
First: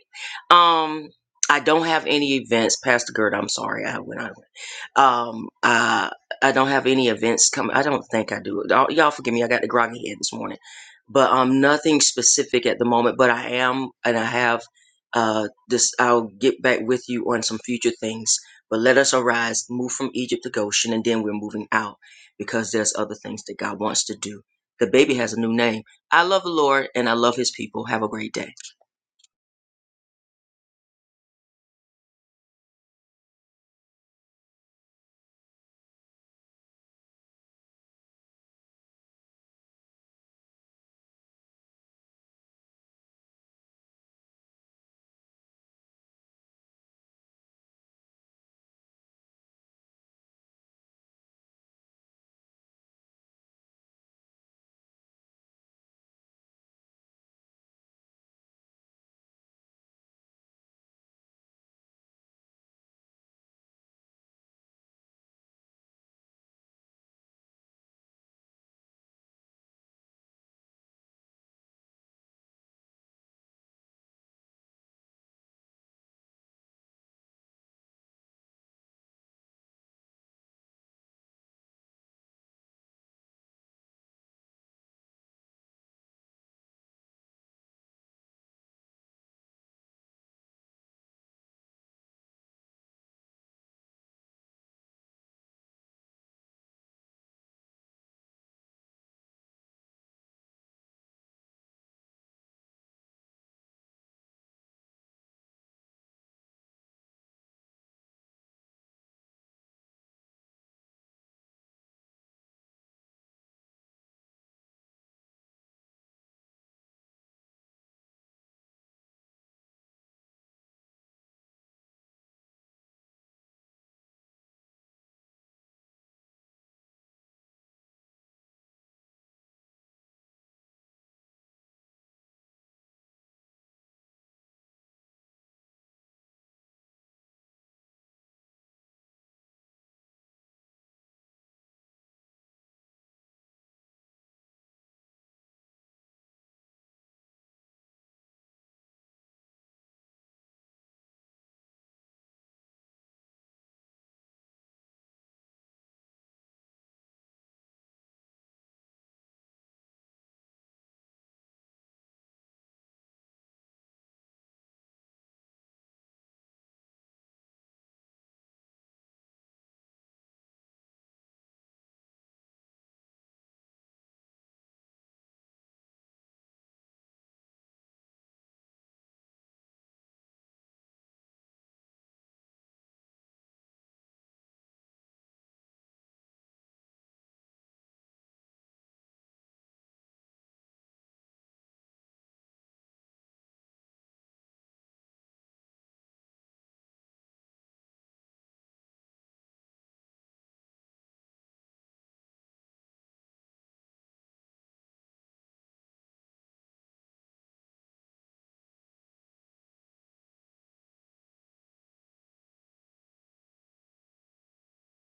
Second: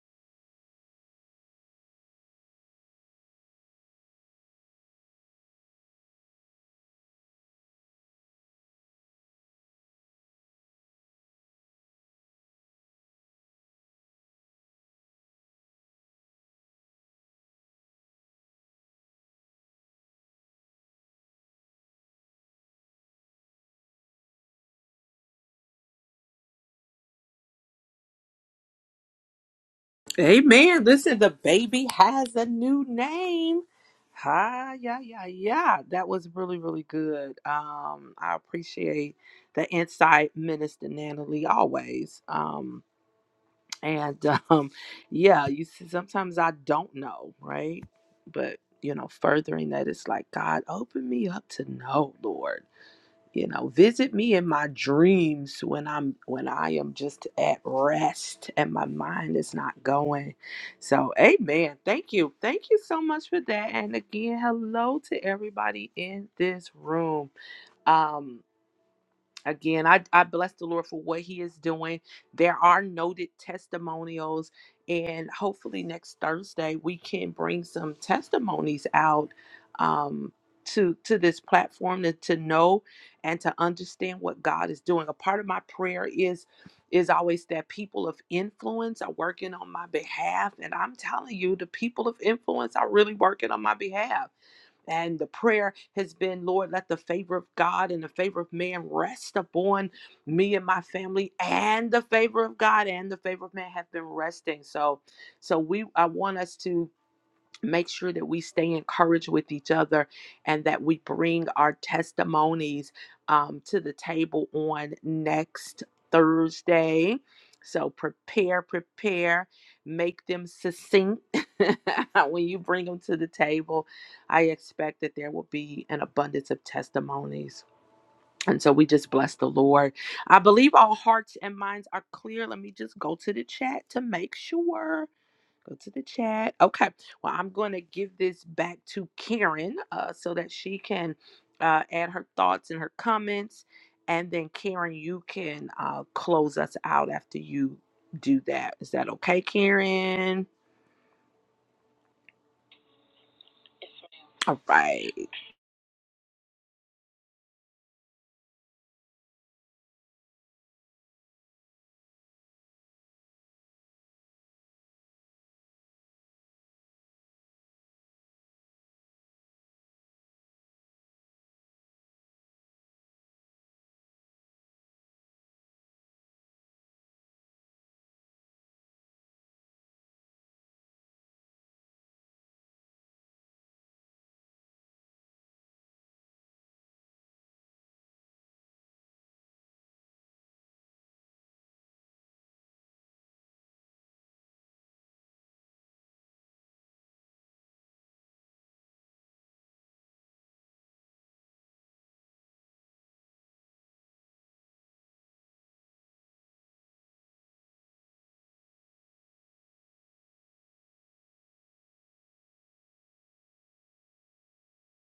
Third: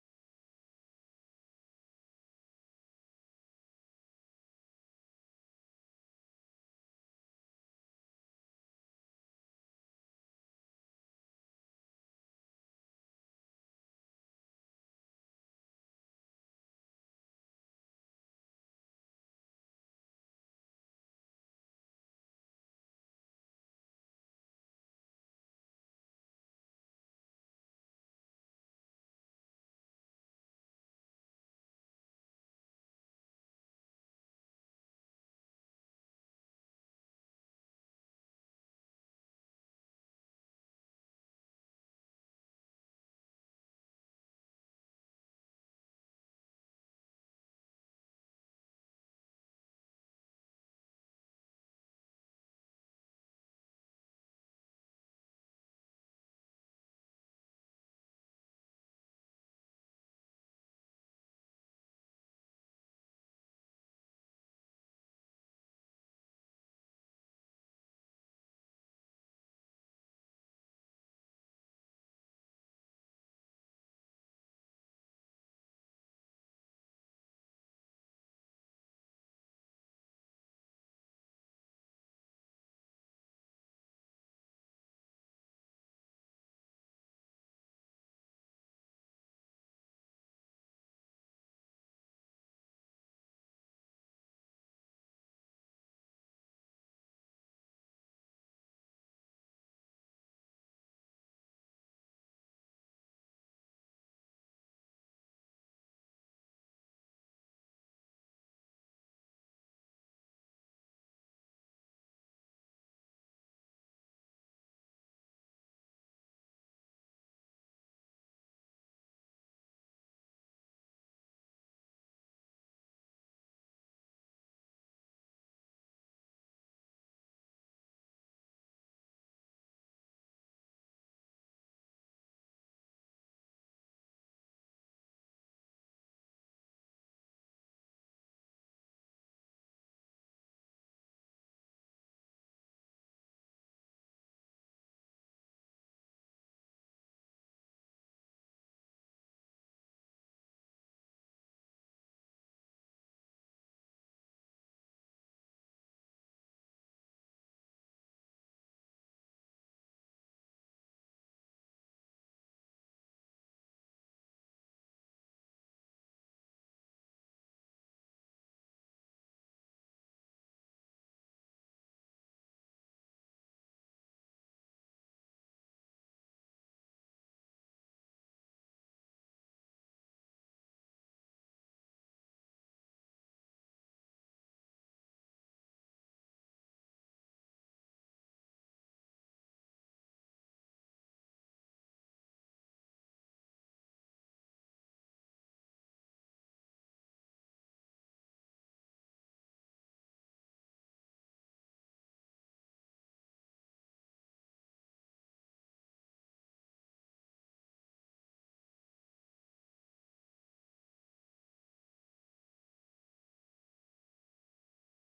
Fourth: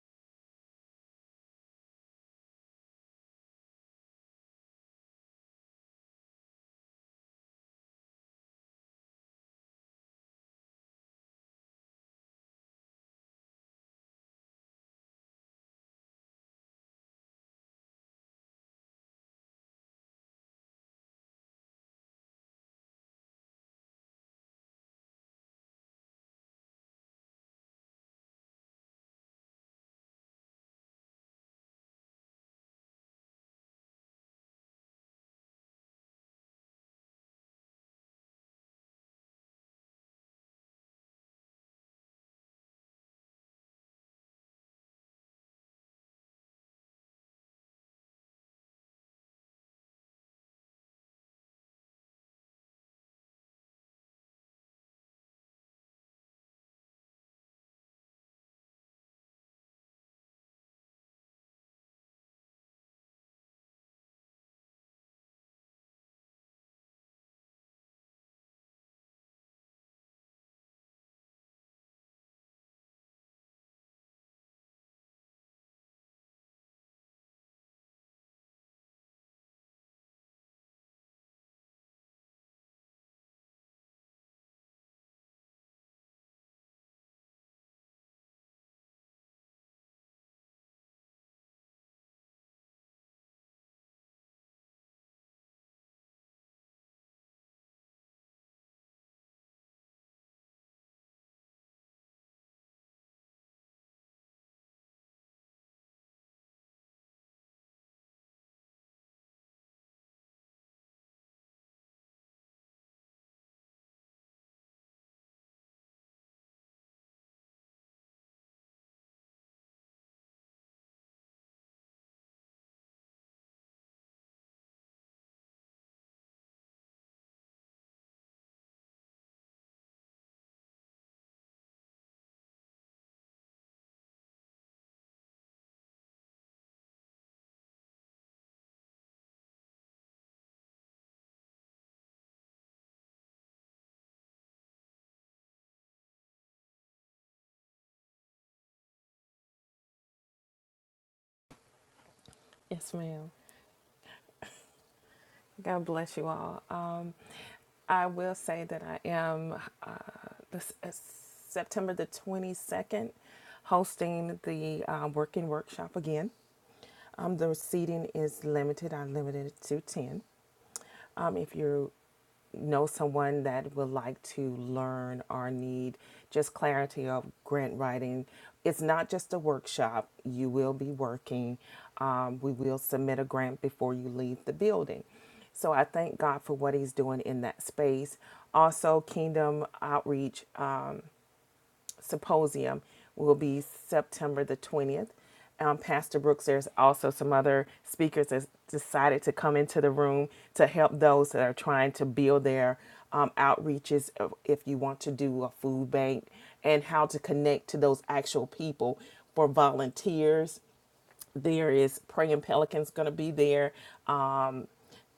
um, I don't have any events, Pastor Gert. I'm sorry, I went out. Um, uh, I don't have any events coming. I don't think I do. Y'all y'all forgive me. I got the groggy head this morning, but um, nothing specific at the moment. But I am, and I have uh this. I'll get back with you on some future things. But let us arise, move from Egypt to Goshen, and then we're moving out because there's other things that God wants to do. The baby has a new name. I love the Lord and I love His people. Have a great day.
Amen. Listen, the baby has a new name. Hi, yeah, yeah, yeah. That was really, really good. Um, I appreciate the insight, Minister Natalie, always. Um, and um, yeah, you see, sometimes I don't know, right? But you know, furthering that, it's like God, open me up to know, Lord you know visit me in my dreams when i'm when i am just at rest and my mind is not going so amen thank you thank you so much for that and again hello to everybody in this room um Again, I, I bless the Lord for what He is doing. There are noted testimonials, and hopefully next Thursday we can bring some testimonies out um, to to this platform to, to know and to understand what God is doing. A part of my prayer is is always that people of influence are working on my behalf, and I'm telling you, the people of influence are really working on my behalf and the prayer has been, Lord, let the favor of God and the favor of man rest upon me and my family, and the favor of God and the favor of man have been resting. So, so we, I want us to make sure that we stay encouraged with each other and that we bring our testimonies um, to the table on next Thursday. So prepare, prepare, make them succinct. when you bring them to the table, I expect that there will be an abundance of testimonies. And so we just bless the Lord. I believe all hearts and minds are clear. Let me just go to the chat to make sure. Go to the chat. Okay. Well, I'm going to give this back to Karen uh, so that she can uh, add her thoughts and her comments. And then, Karen, you can uh, close us out after you do that. Is that okay, Karen? All right.
need just clarity of grant writing. It's not just a workshop, you will be working. Um, we will submit a grant before you leave the building. So I thank God for what He's doing in that space. Also, Kingdom Outreach. um, symposium will be September the 20th. Um, Pastor Brooks, there's also some other speakers that decided to come into the room to help those that are trying to build their um, outreaches. If you want to do a food bank and how to connect to those actual people for volunteers there is Praying Pelicans going to be there. Um,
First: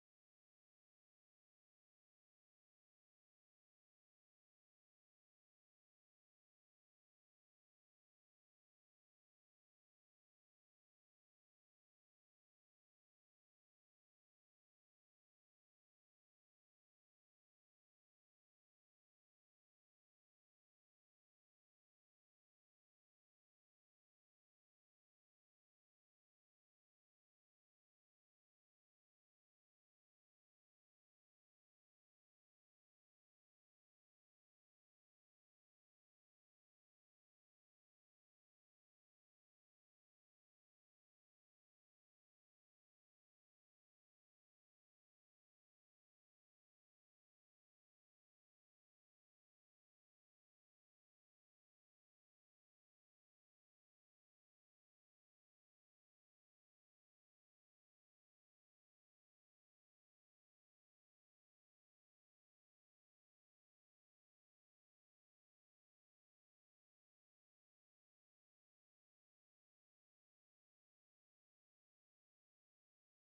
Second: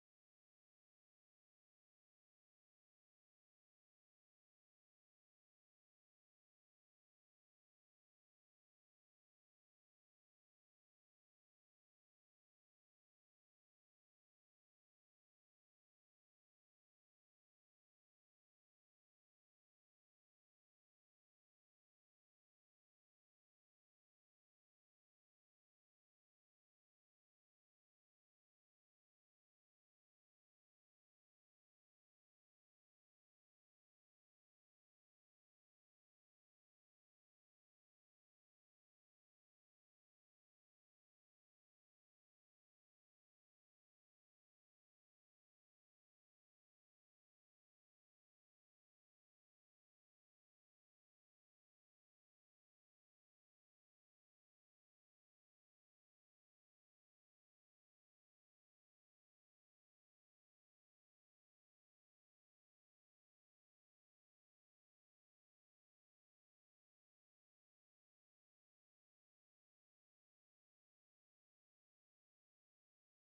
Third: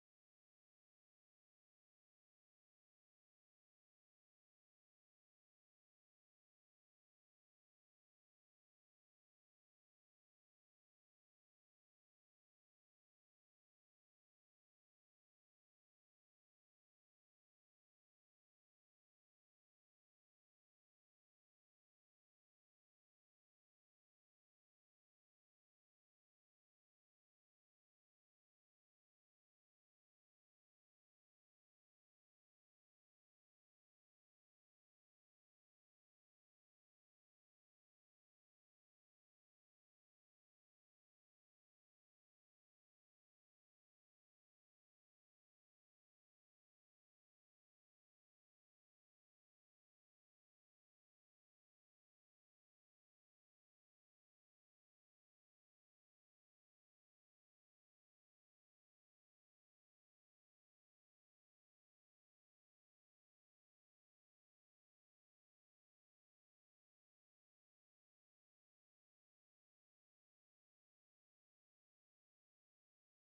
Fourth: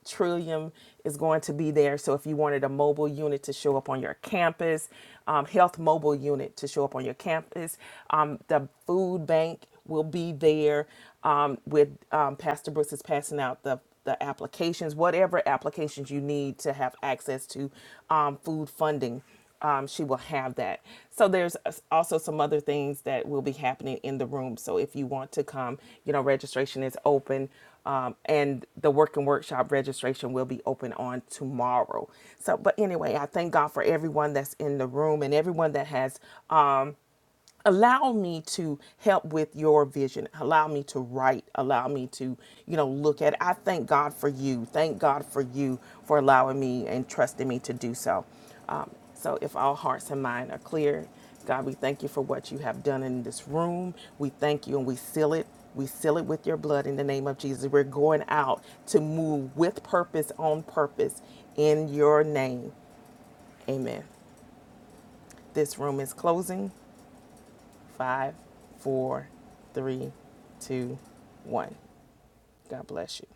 Trillium is going to be there. So if you wanted a mobile unit to show up on your campus, um, health mobile unit to show up on your campus, um, the food bank will be there um, with um, Pastor Brooks is passing out the the applications, whatever applications you need to have access to um, food funding um, she will have that. So there's also some other things that will be happening in the room. So if you want to come, you know, registration is open. Um, and the work and workshop registration will be open on tomorrow. So, but anyway, I thank God for everyone that's in the room and everyone that has um, allow me to help with your vision allow me to write allow me to you know look at it. i thank god for you thank god for you for allowing me and trusting me to do so um, so if all hearts and minds are clear god we thank you for what you have done in this room we thank you and we seal it we seal it with your blood in the name of jesus we're going out to move with purpose on purpose in your name amen this room is closing Five, four, three, two, one. God bless you.